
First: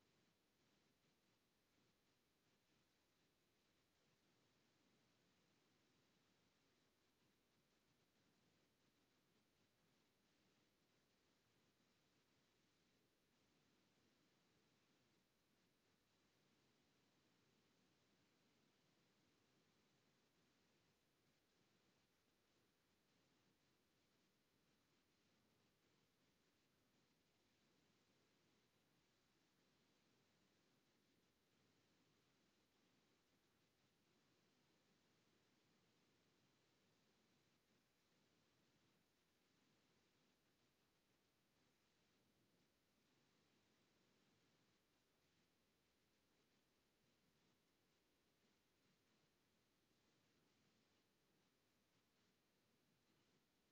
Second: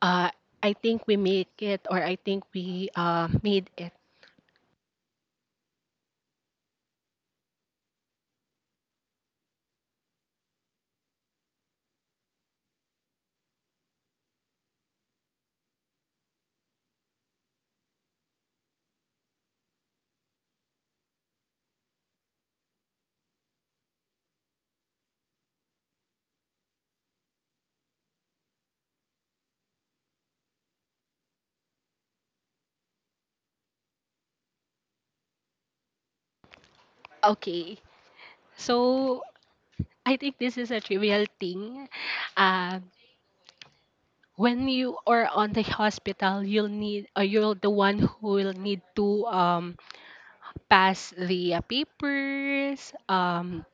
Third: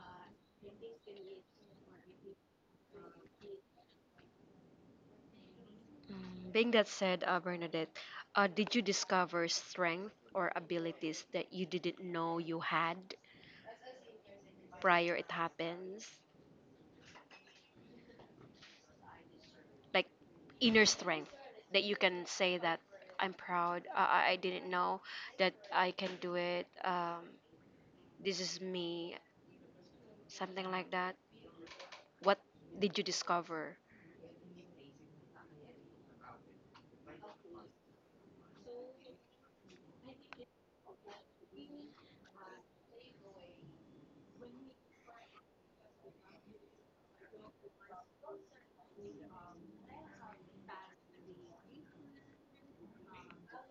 Speaker 3: Uh, I think we make it, or I think we made it.
Speaker 2: Mm, being that said, Bernadette, did you discover strength or abilities that you didn't know you had prior it happens? Like inner strength that you can say that I'm proud. I didn't know that I can do it. This is me, something like that. What did you discover?
Speaker 3: Okay. So I think this is a trivial thing. Uh, when you are on the hospital, you'll need, or you're the one who will need to pass the papers.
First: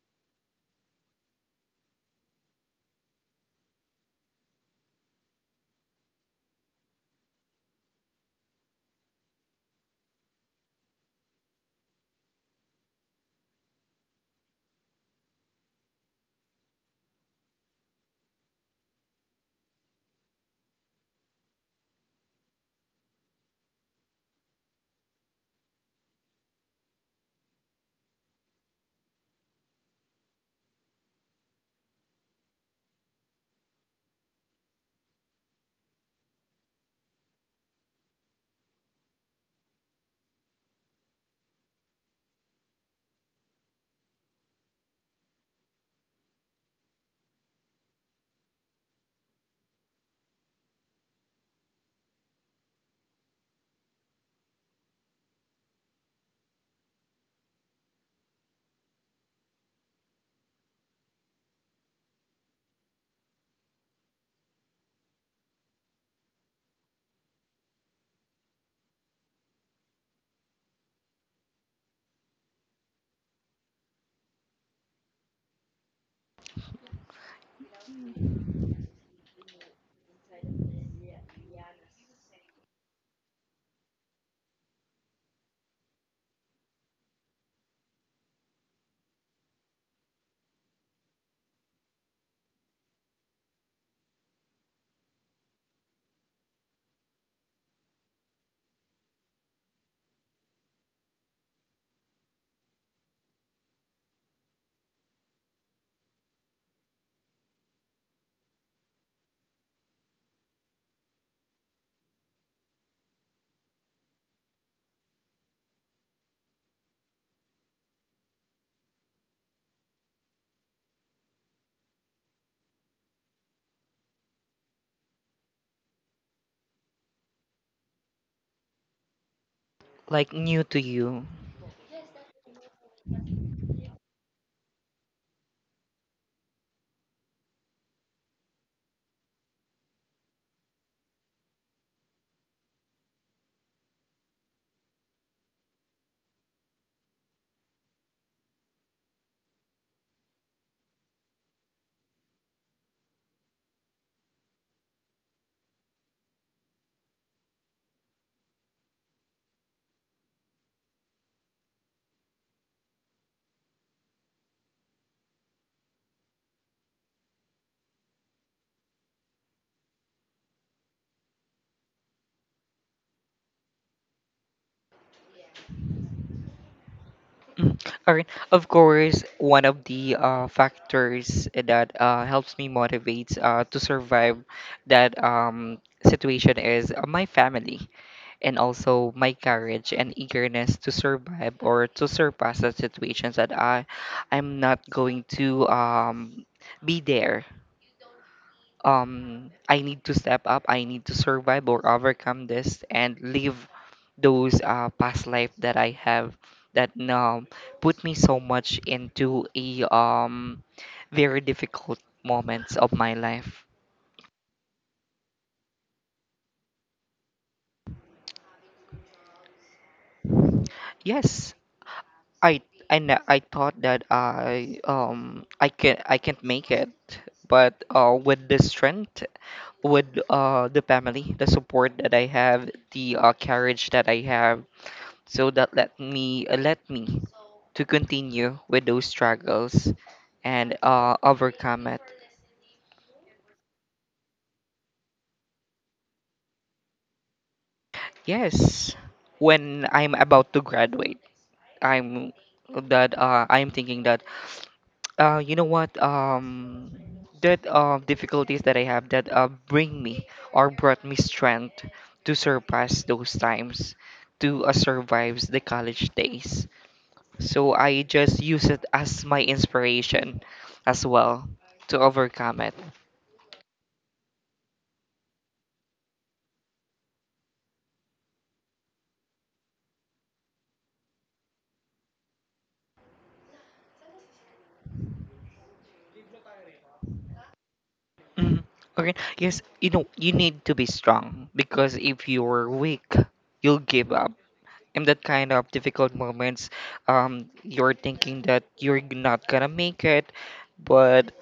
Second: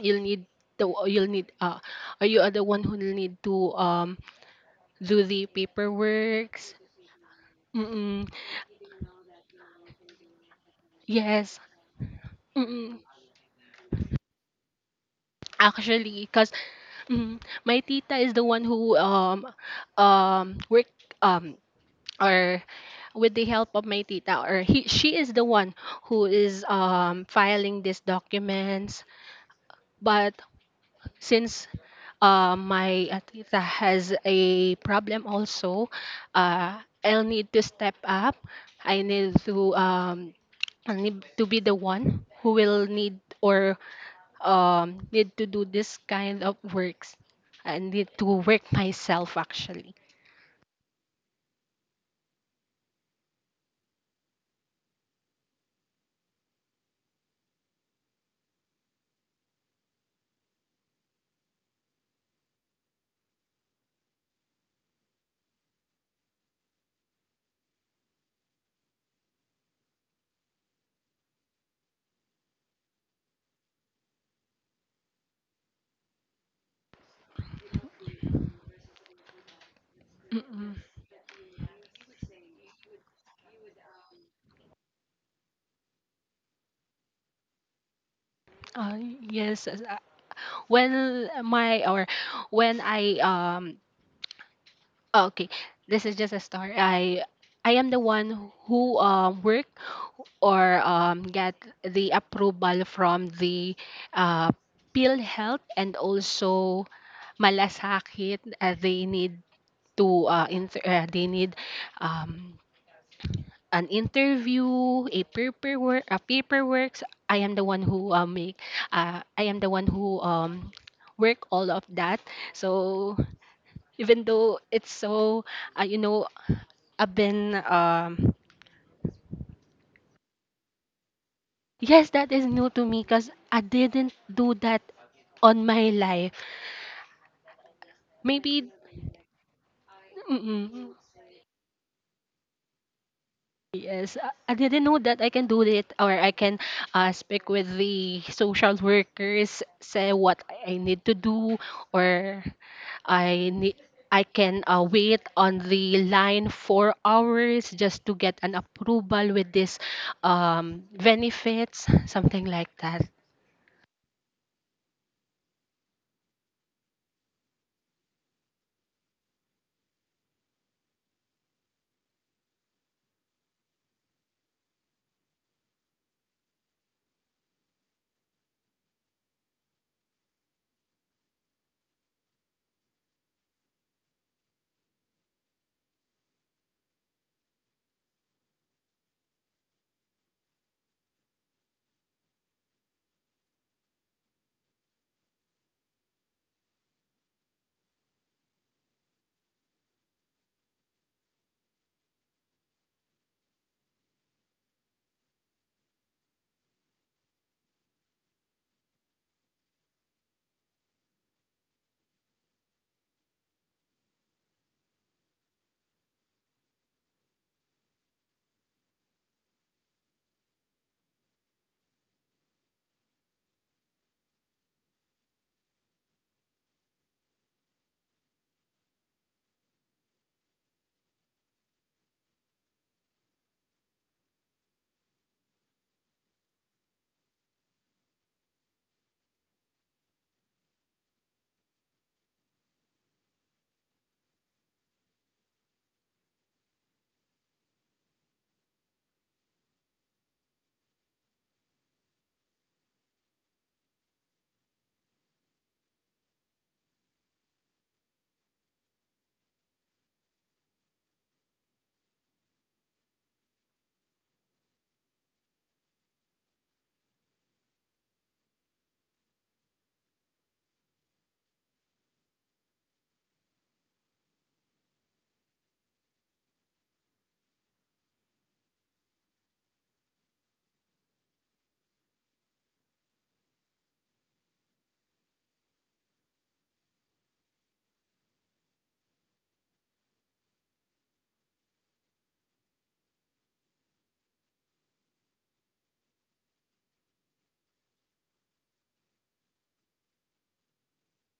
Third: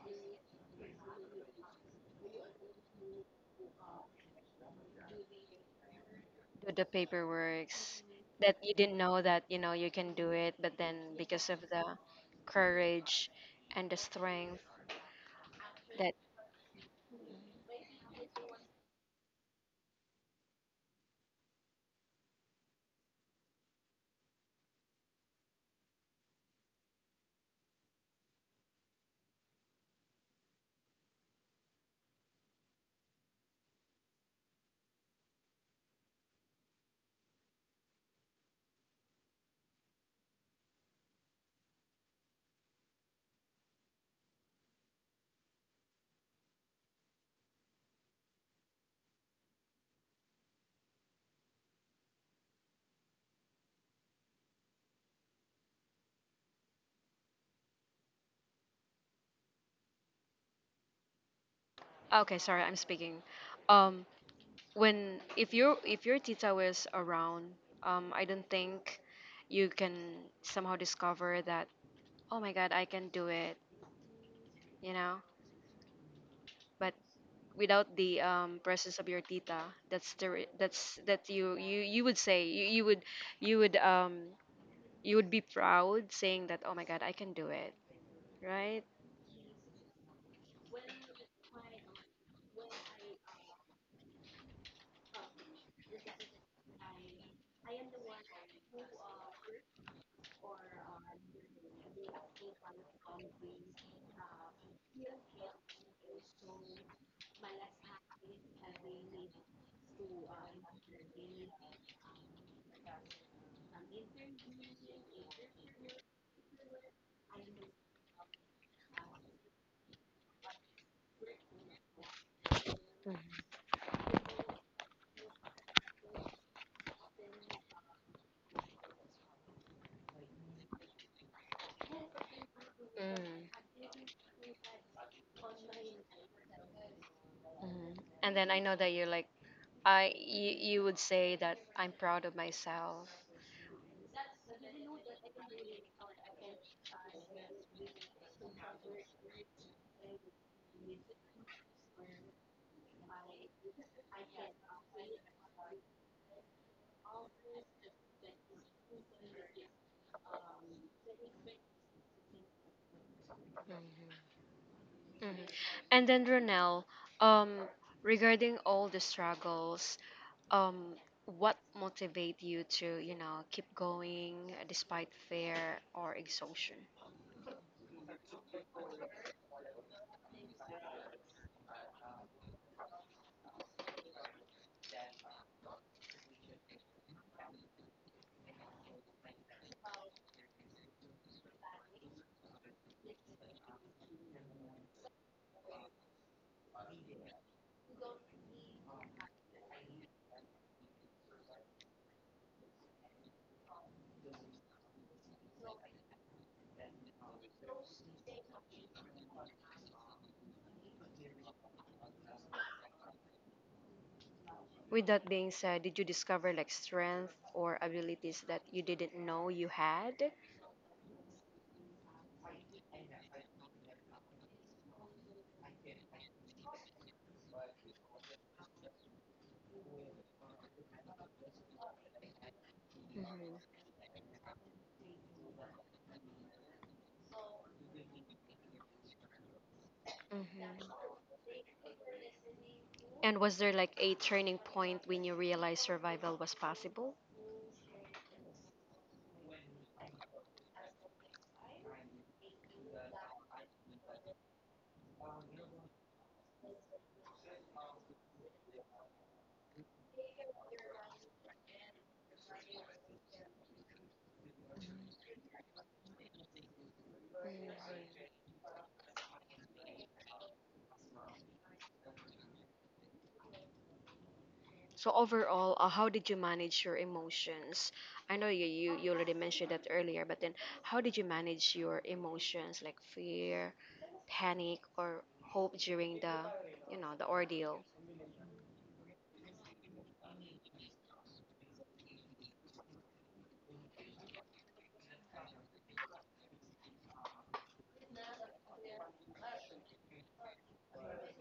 Speaker 3: You'll need the you'll need or you are the one who will need to do the paperwork.
Speaker 2: Do the paperworks
Speaker 3: Mm-mm.
Speaker 2: that you didn't know that, you know, you can do it, but then because of
Speaker 3: Yes.
Speaker 2: the
Speaker 3: Mm-mm.
Speaker 2: courage and the strength that,
Speaker 3: Actually, because Mm. My tita is the one who work um or with the help of my tita, or he she is the one who is filing these documents. But since my tita has a problem also, I'll need to step up. I need to um I need to be the one who will need, or need to do this kind of works. I need to work myself actually.
Speaker 2: okay, sorry, I'm speaking. Um, when, if your, if your tita was around, I don't think you can somehow discover that, oh my god, I can do it, you know. But without the presence of your tita, that's the
Speaker 3: Mm-mm.
Speaker 2: that's that you would say you, you would, you would you would be proud saying that, oh my god, I can do it, right?
Speaker 3: Uh, yes. Well, my or when I oh, okay, this is just a story. I am the one who work, or get the approval from the uh pill health and also Malasakit. They need to they need um an interview, a paperwork. I am the one who make. I am the one who work all of that.
Speaker 2: Mm,
Speaker 3: So even though it's so, you know, I've been
Speaker 1: Like new to you.
Speaker 3: yes, that is new to me because I didn't do that on my life.
Speaker 2: mm. And then I
Speaker 3: Maybe.
Speaker 2: know that you're like, I you, you
Speaker 3: Mm-mm.
Speaker 2: would say that I'm proud of myself.
Speaker 3: Yes, I didn't know that I can do it, or I can speak with the social workers, say what I need to do, or I need I can wait on the line for hours just to get an approval with this benefits, something like that.
Speaker 2: Hmm. And then Ronel, um, regarding all the struggles, um, what motivate you to, you know, keep going despite fear or exhaustion?
Speaker 1: Mm. All right. Of course, one of the factors that helps me motivates to survive that situation is my family, and also my courage and eagerness to survive or to surpass the situations that I'm not going to be there. I need to step up, I need to survive or overcome this and live those past life that I have that now put me so much into a very difficult moments of my life.
Speaker 2: With that being said, did you discover like strength or abilities that you didn't know you had?
Speaker 1: Yes, I I thought that I can I can't make it, but with the strength, with the family, the support that I have, the
Speaker 2: Hmm.
Speaker 1: courage that I have, so that let me to continue with those struggles
Speaker 2: Hmm.
Speaker 1: and overcome it.
Speaker 2: And was there like a turning point when you realized survival was possible?
Speaker 1: Yes, when I'm about to graduate, I'm I'm thinking that you know what? That difficulties that I have that bring me or brought me strength to surpass those times, to survive the college days. So I
Speaker 2: Mhm.
Speaker 1: just use it as my inspiration as well to overcome it.
Speaker 2: So overall, how did you manage your emotions? I know you, you, you already mentioned that earlier, but then how did you manage your emotions like fear, panic, or hope during the, you know, the ordeal?
Speaker 1: Mhm. Okay. Yes, you know you need to be strong, because if you're weak, you'll give up. In that kind of difficult moments, you're thinking that not gonna make it, but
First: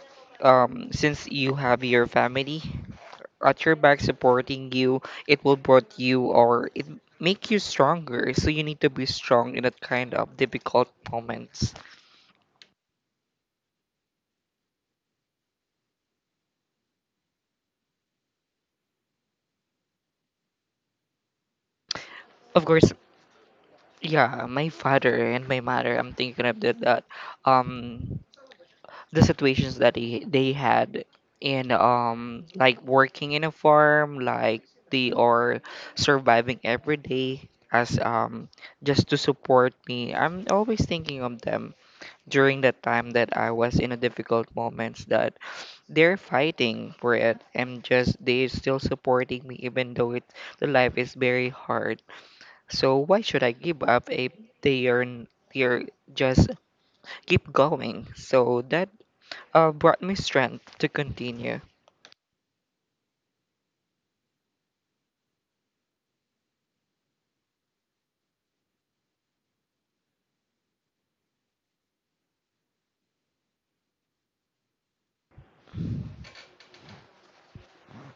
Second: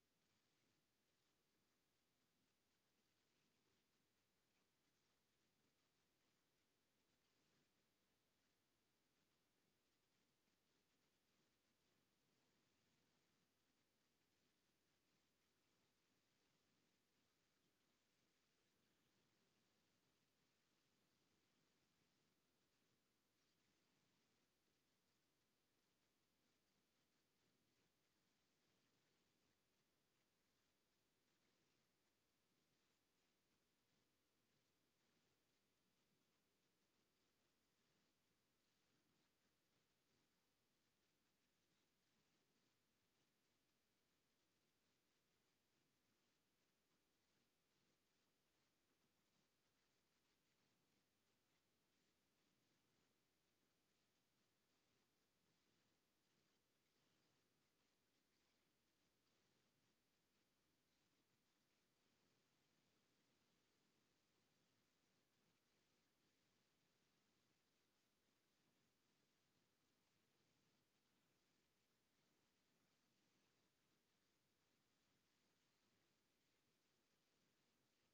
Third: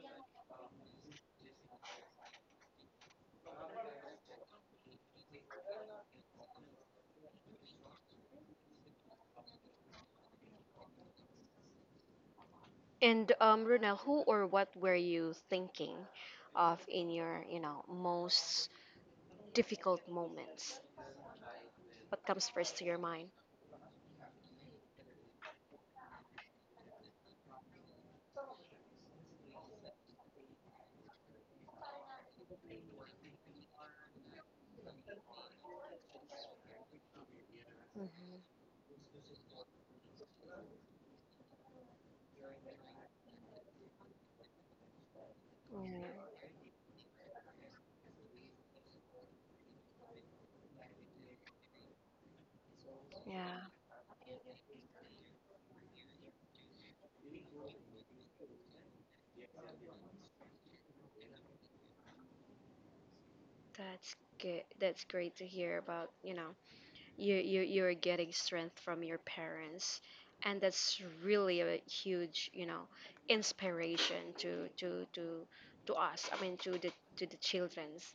Speaker 1: since you have your family at your back supporting you, it will brought you or it make you stronger. So you need to be strong in that kind of difficult moments.
Speaker 2: And Ronel, who or what were you thinking of in your, you know, most difficult moments? What comes
Speaker 1: Of
Speaker 2: first to
Speaker 1: course,
Speaker 2: your mind?
Speaker 1: yeah, my father and my mother. I'm thinking about that. Um, the situations that they had in like working in a farm, like they are surviving every day as
Speaker 2: Mm-hmm.
Speaker 1: just to support me. I'm always thinking of them during the time that I was in a difficult moments, that they're
Speaker 2: Yeah.
Speaker 1: fighting for it, and just they're still supporting me, even though it the life is very hard. So why should I
Speaker 2: Yeah,
Speaker 1: give up if they're just keep going, so that brought me strength to continue.
Speaker 2: that's good. That's great to hear about, you know, you, you're getting strength from your parents, and that's really a huge, you know, inspiration to to us, I mean, to the, to the children's,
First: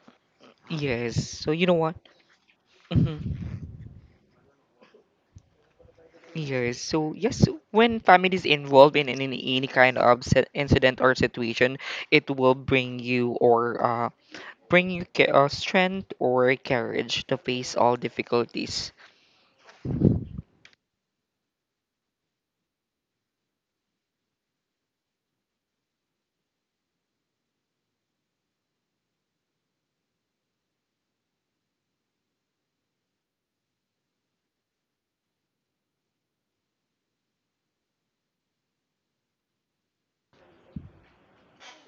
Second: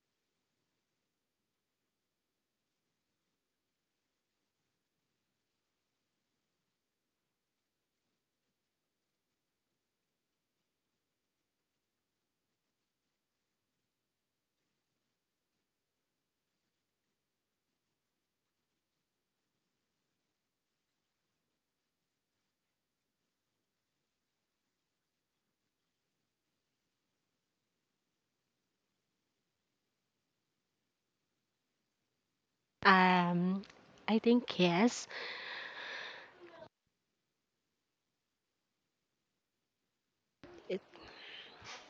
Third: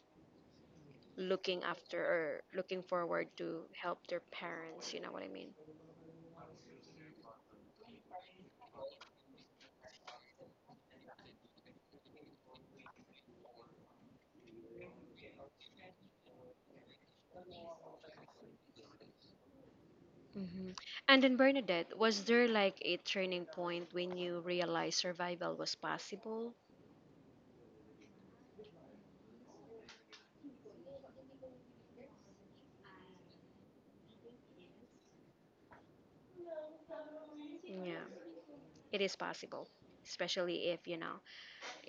Speaker 1: Yes. So
Speaker 2: looking
Speaker 1: you know what?
Speaker 2: after or looking
Speaker 1: Hmm.
Speaker 2: forward to help their parents, you know what I mean.
Speaker 1: Yes. So yes, when family is involved in, any kind of incident or situation, it will bring you, or strength or courage to face all difficulties.
Speaker 2: Hmm. And then Bernadette, was there like a turning point when you realized survival was possible?
Speaker 3: Um, I think yes.
Speaker 2: Yeah, it is possible, especially
Speaker 3: It,
Speaker 2: if you know,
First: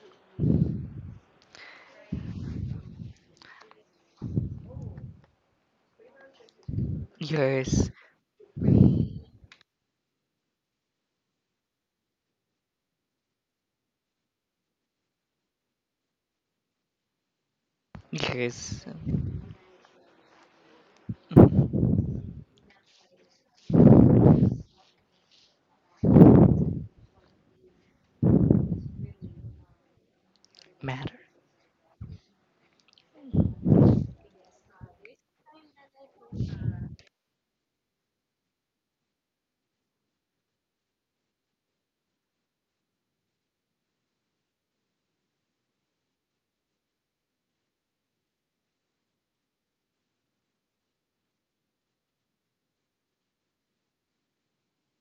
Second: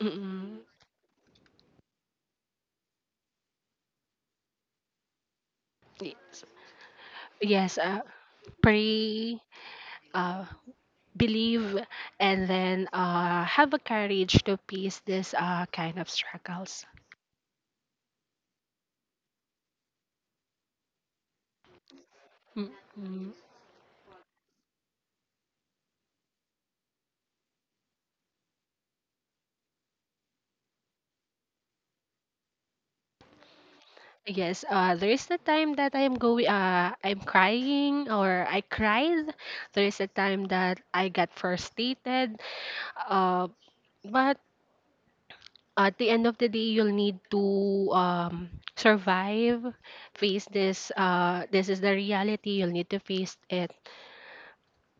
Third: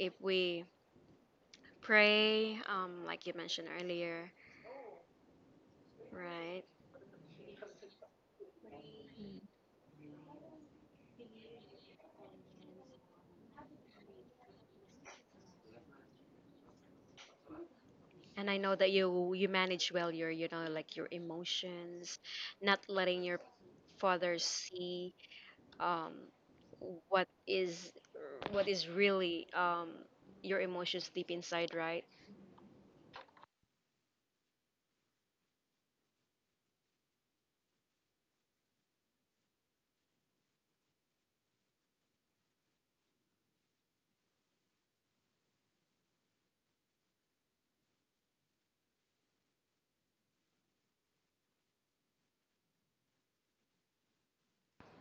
Speaker 3: mm, mm,
Speaker 2: we pray like you mentioned earlier.
Speaker 3: yes,
Speaker 2: Right.
Speaker 3: yes,
Speaker 1: Yes.
Speaker 2: Mm.
Speaker 3: pre. Uh, Believe, and then have a courage to face this kind of struggles.
Speaker 2: And I know
Speaker 1: Yes.
Speaker 2: that you manage well your, you know, like your
Speaker 1: Mhm.
Speaker 2: emotions,
Speaker 3: Mm,
Speaker 2: not letting
Speaker 3: mm.
Speaker 2: your father see um what is, what is really your emotions
Speaker 1: Matter.
Speaker 2: deep inside, right?
Speaker 3: Yes, there is a time that I am going, I'm crying, or I cried. There is a time that I got frustrated. Uh, but at the end of the day, you'll need to survive, face this. This is the reality. You'll need to face it.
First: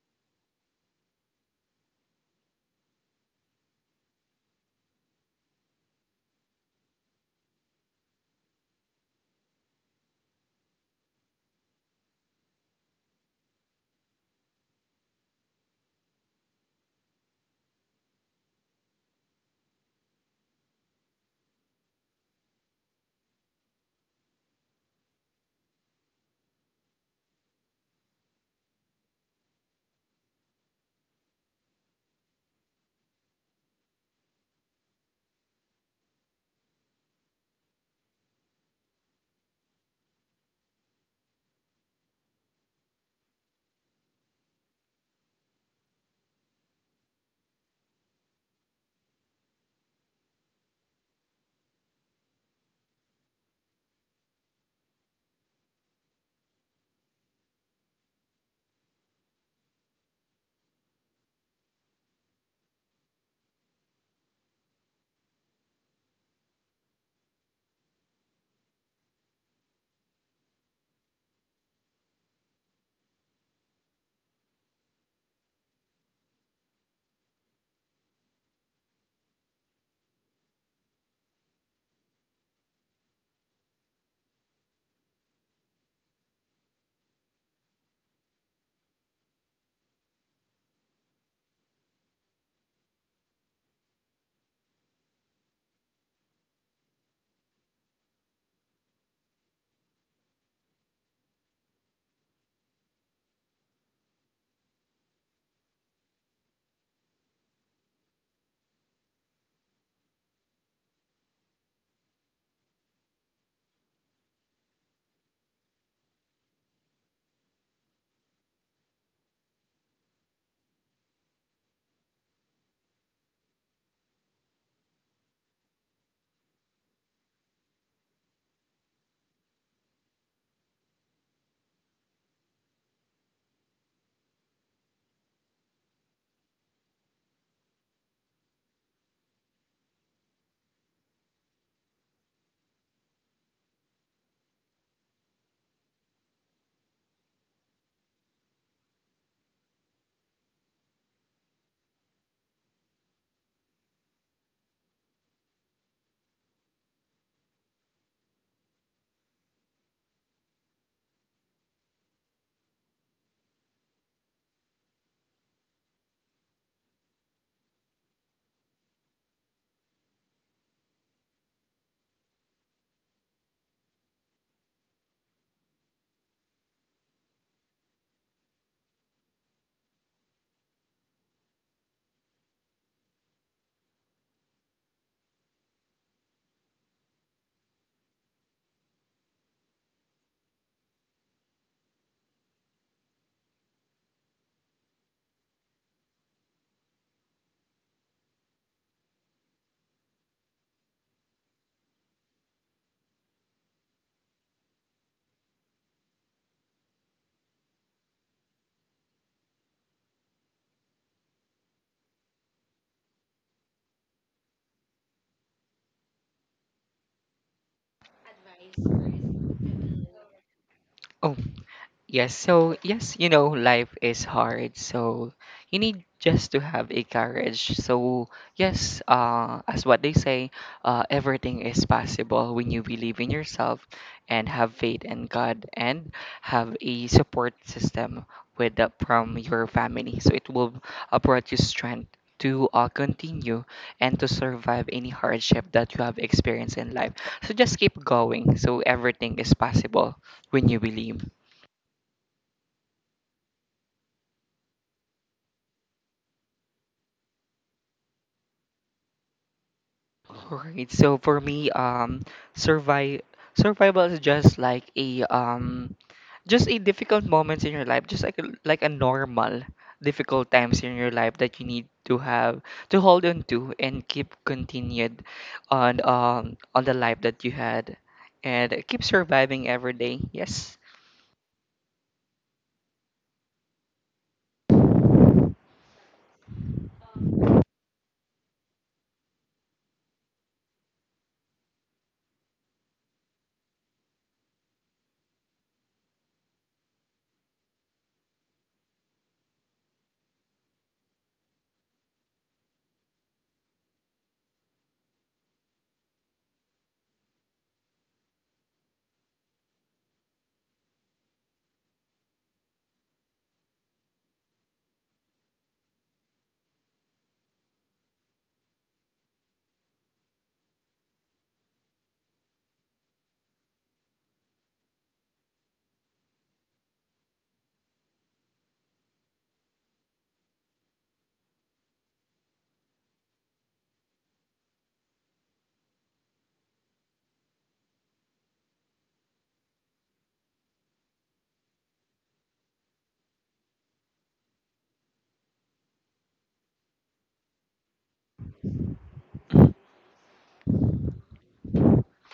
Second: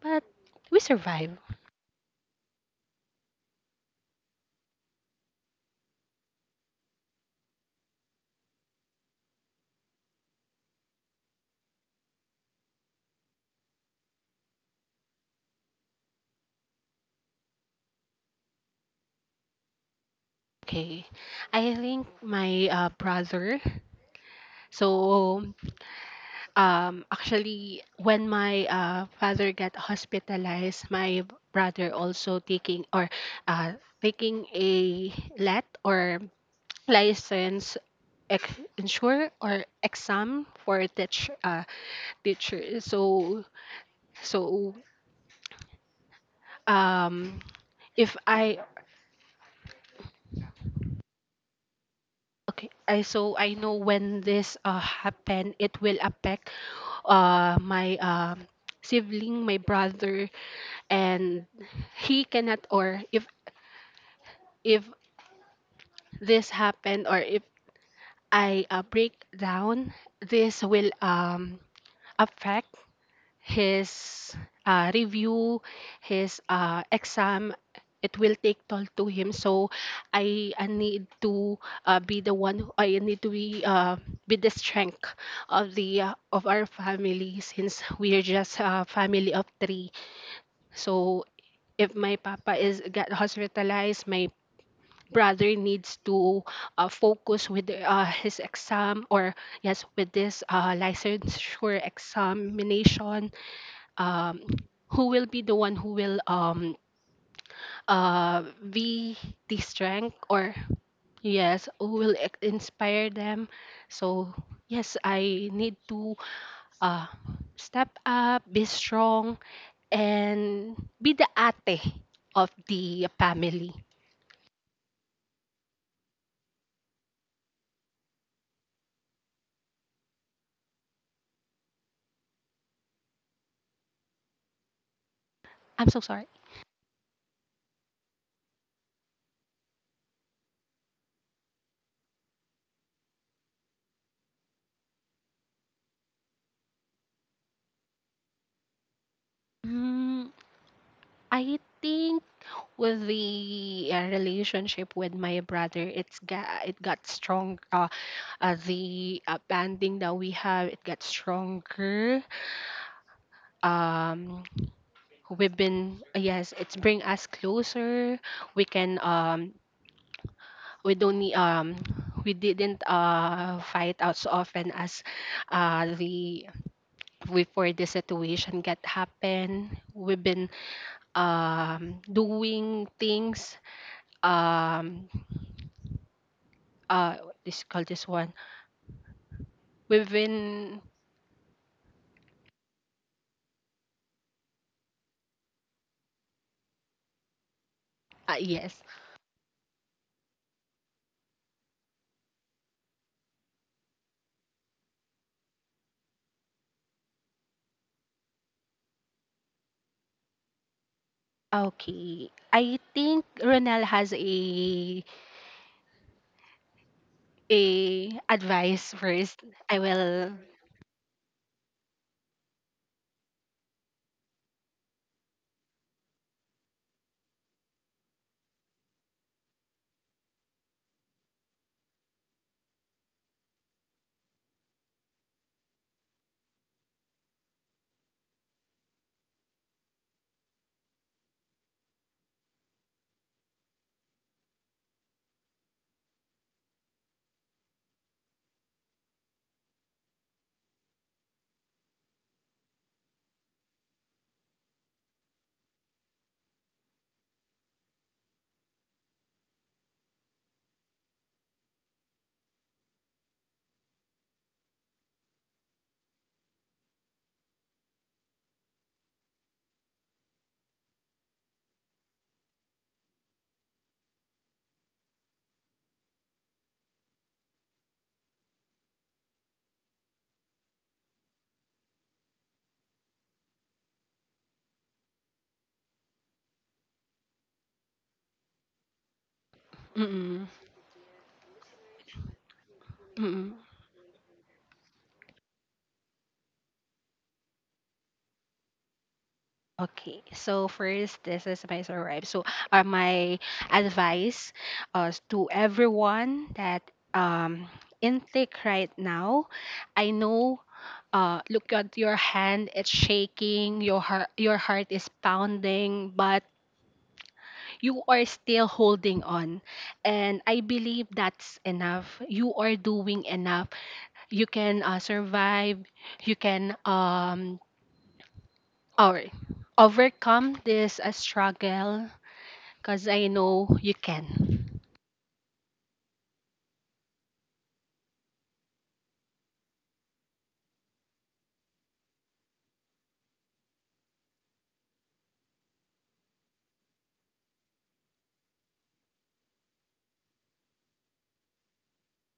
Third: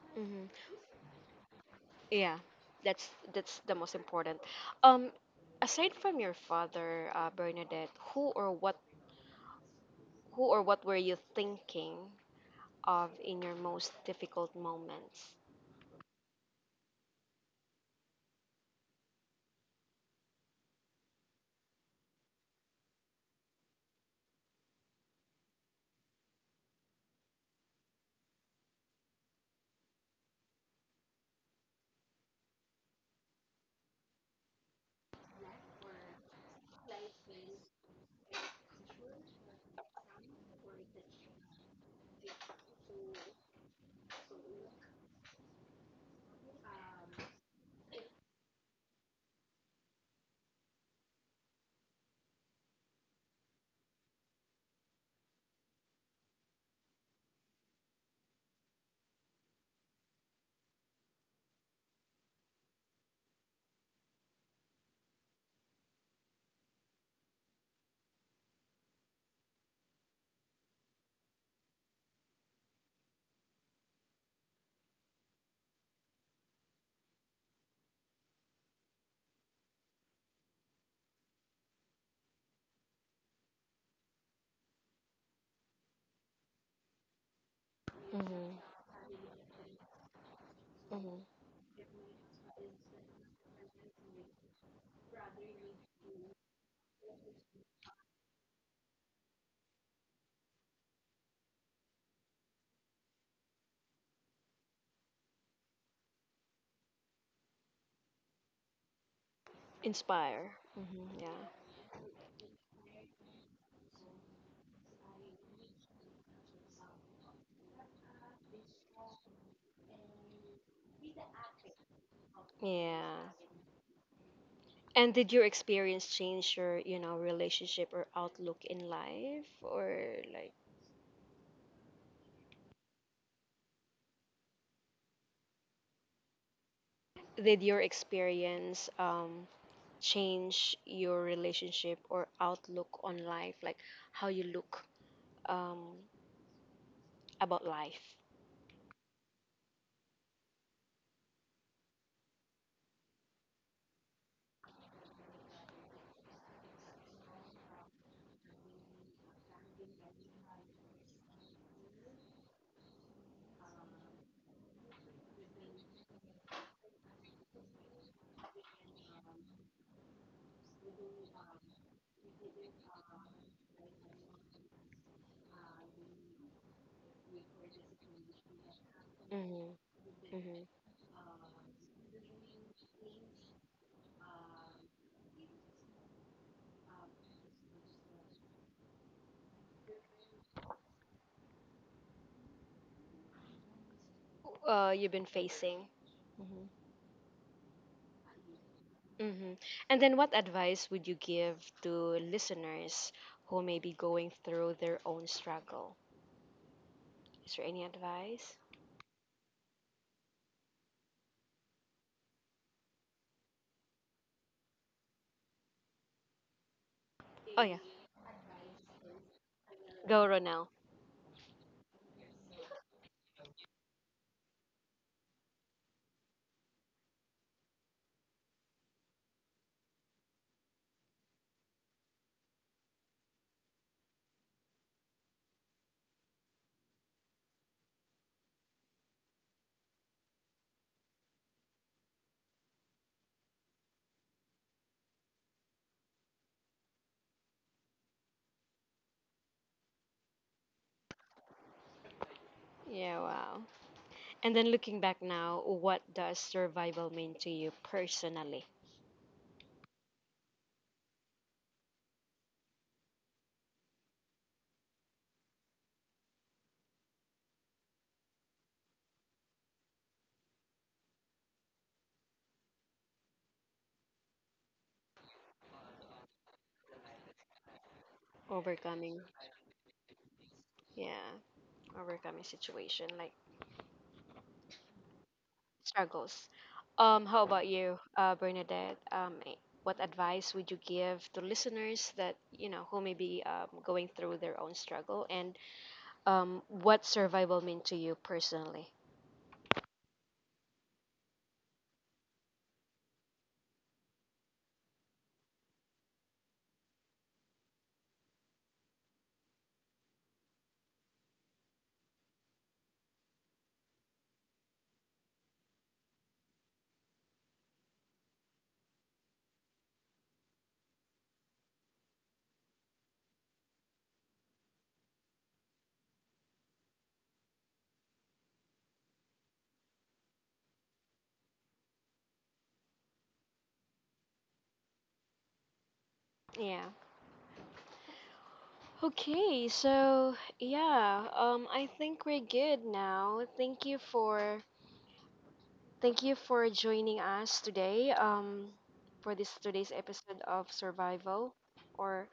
Speaker 3: But
Speaker 2: Mhm.
Speaker 3: we survive.
Speaker 2: Yeah, that's that's the most important. Um, Aside from your father, Bernadette, who or what, who or what were you thinking of in your most difficult moments?
Speaker 3: Okay. I think my brother. So, actually, when my father got hospitalized, my brother also taking, or uh, taking a let, or license ex- insure or exam for teacher. So, so um, if I okay, I so I know when this happen, it will affect my sibling, my brother, and he cannot, or if this happen, or if I break down, this will affect his review, his exam. It will take toll to him. So I need to be the one. Who- I need to be the strength of the of our family since we are
Speaker 2: Mhm.
Speaker 3: just a family of three. So
Speaker 2: Mhm.
Speaker 3: if my papa is got hospitalized, my brother needs to focus with his exam, or yes, with this licensure examination. um, who will be the one who will uh be the strength?
Speaker 2: Inspire.
Speaker 3: Or
Speaker 2: Hmm, yeah.
Speaker 3: yes, who will inspire them? So yes, I need to uh step up, be strong, and be the ate of
Speaker 2: Yeah.
Speaker 3: the family.
Speaker 2: And did your experience change your, you know, relationship or outlook in life? Or like,
Speaker 3: I'm so sorry.
Speaker 2: did your experience change your relationship or outlook on life? Like, how you look um, about life?
Speaker 3: mm, I think with the relationship with my brother, it's got, it got strong, the banding that we have, it got stronger. um we've been, yes, it's bring us closer. We can we don't need we didn't fight out so often as the before the situation get happen.
Speaker 2: Mm-hmm.
Speaker 3: We've been
Speaker 2: Mm-hmm.
Speaker 3: doing things um what this call this one within.
Speaker 2: You've been facing. Mm-hmm.
Speaker 3: Yes.
Speaker 2: Mm-hmm. And then, what advice would you give to listeners who may be going through their own struggle? Is there any advice?
Speaker 3: Okay, I think Ronel has a
Speaker 2: Oh yeah,
Speaker 3: advice first. I
Speaker 2: go
Speaker 3: will.
Speaker 2: Ronel.
Speaker 1: Oh, yes, so yes, you know, life is hard, so you need just to have a courage. So yes, as what they say, everything is possible when you believe in yourself, and have faith in God, and have a support system with the, from your family. So it will brought you strength to continue and to survive any hardship that you have experienced in life. So just keep going. So everything is possible when you believe.
Speaker 2: Yeah, wow. And then looking back now, what does survival mean to you personally?
Speaker 1: Alright, so for me, survive survival is just like a just a difficult moments in your life, just like a normal difficult times in your life that you need to have, to hold on to and keep continued on the life that you had, and keep
Speaker 2: Overcoming,
Speaker 1: surviving every day. Yes.
Speaker 2: yeah, overcoming situation like struggles. How about you, Bernadette? What
Speaker 3: mm-mm,
Speaker 2: advice would you give to listeners that, you know, who may be,
Speaker 3: mm-mm.
Speaker 2: going through their own struggle, and what survival mean to you personally?
Speaker 3: Okay, so first, this is my survive. So my advice to everyone that um intake right now, I know, look at your hand, it's shaking, your heart is pounding, but you are still holding on. And I believe that's enough. You are doing enough. You can survive. You can or overcome this struggle, because I know you can.
Speaker 2: Yeah. Okay, so yeah, I think we're good now. Thank you for joining us today. For this today's episode of survival, or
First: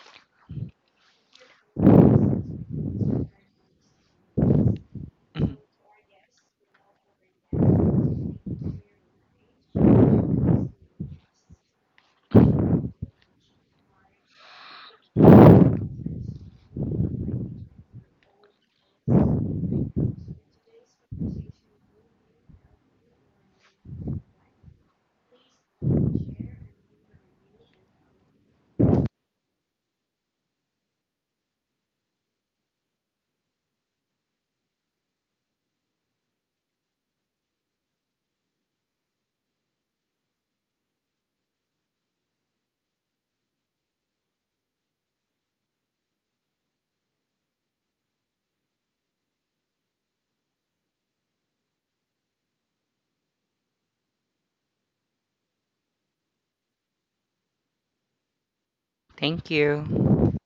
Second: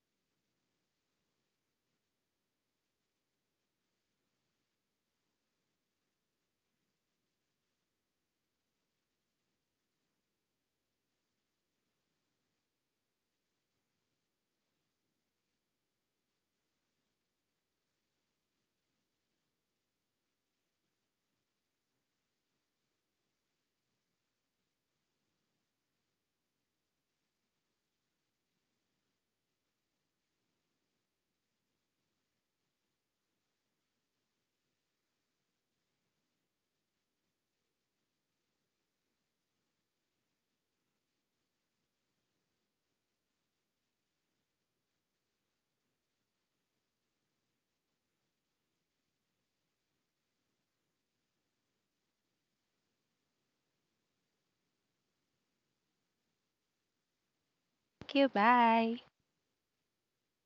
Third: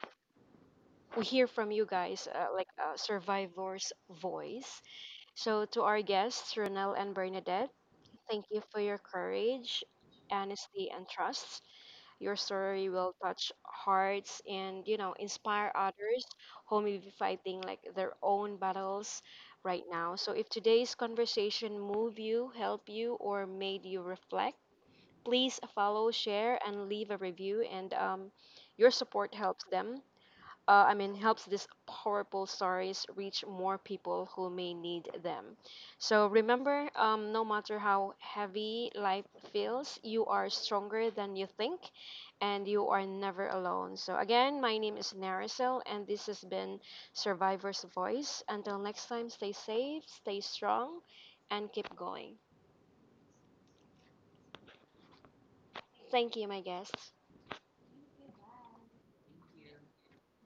Speaker 2: we hear from you guys, like a survivor's voice.
Speaker 1: Mhm.
Speaker 2: So to our guests, Ronel and Bernadette, thank you for your courage, honesty, and trust. Your story will touch hearts and, you know, inspire others who may be fighting like their own battles right now. So if today's conversation moved you, helped you, or made you reflect, please follow, share, and leave a review. And your support helps them, I mean, helps these powerful stories reach more people who may need them. So remember, no matter how heavy life feels, you are stronger than you think, and you are never alone. So again, my name is Naricel, and this has been Survivor's Voice. Until next time, stay safe, stay strong, and keep going. Thank you, my guests.
Speaker 3: Thank you. Bye.
Speaker 1: Thank you.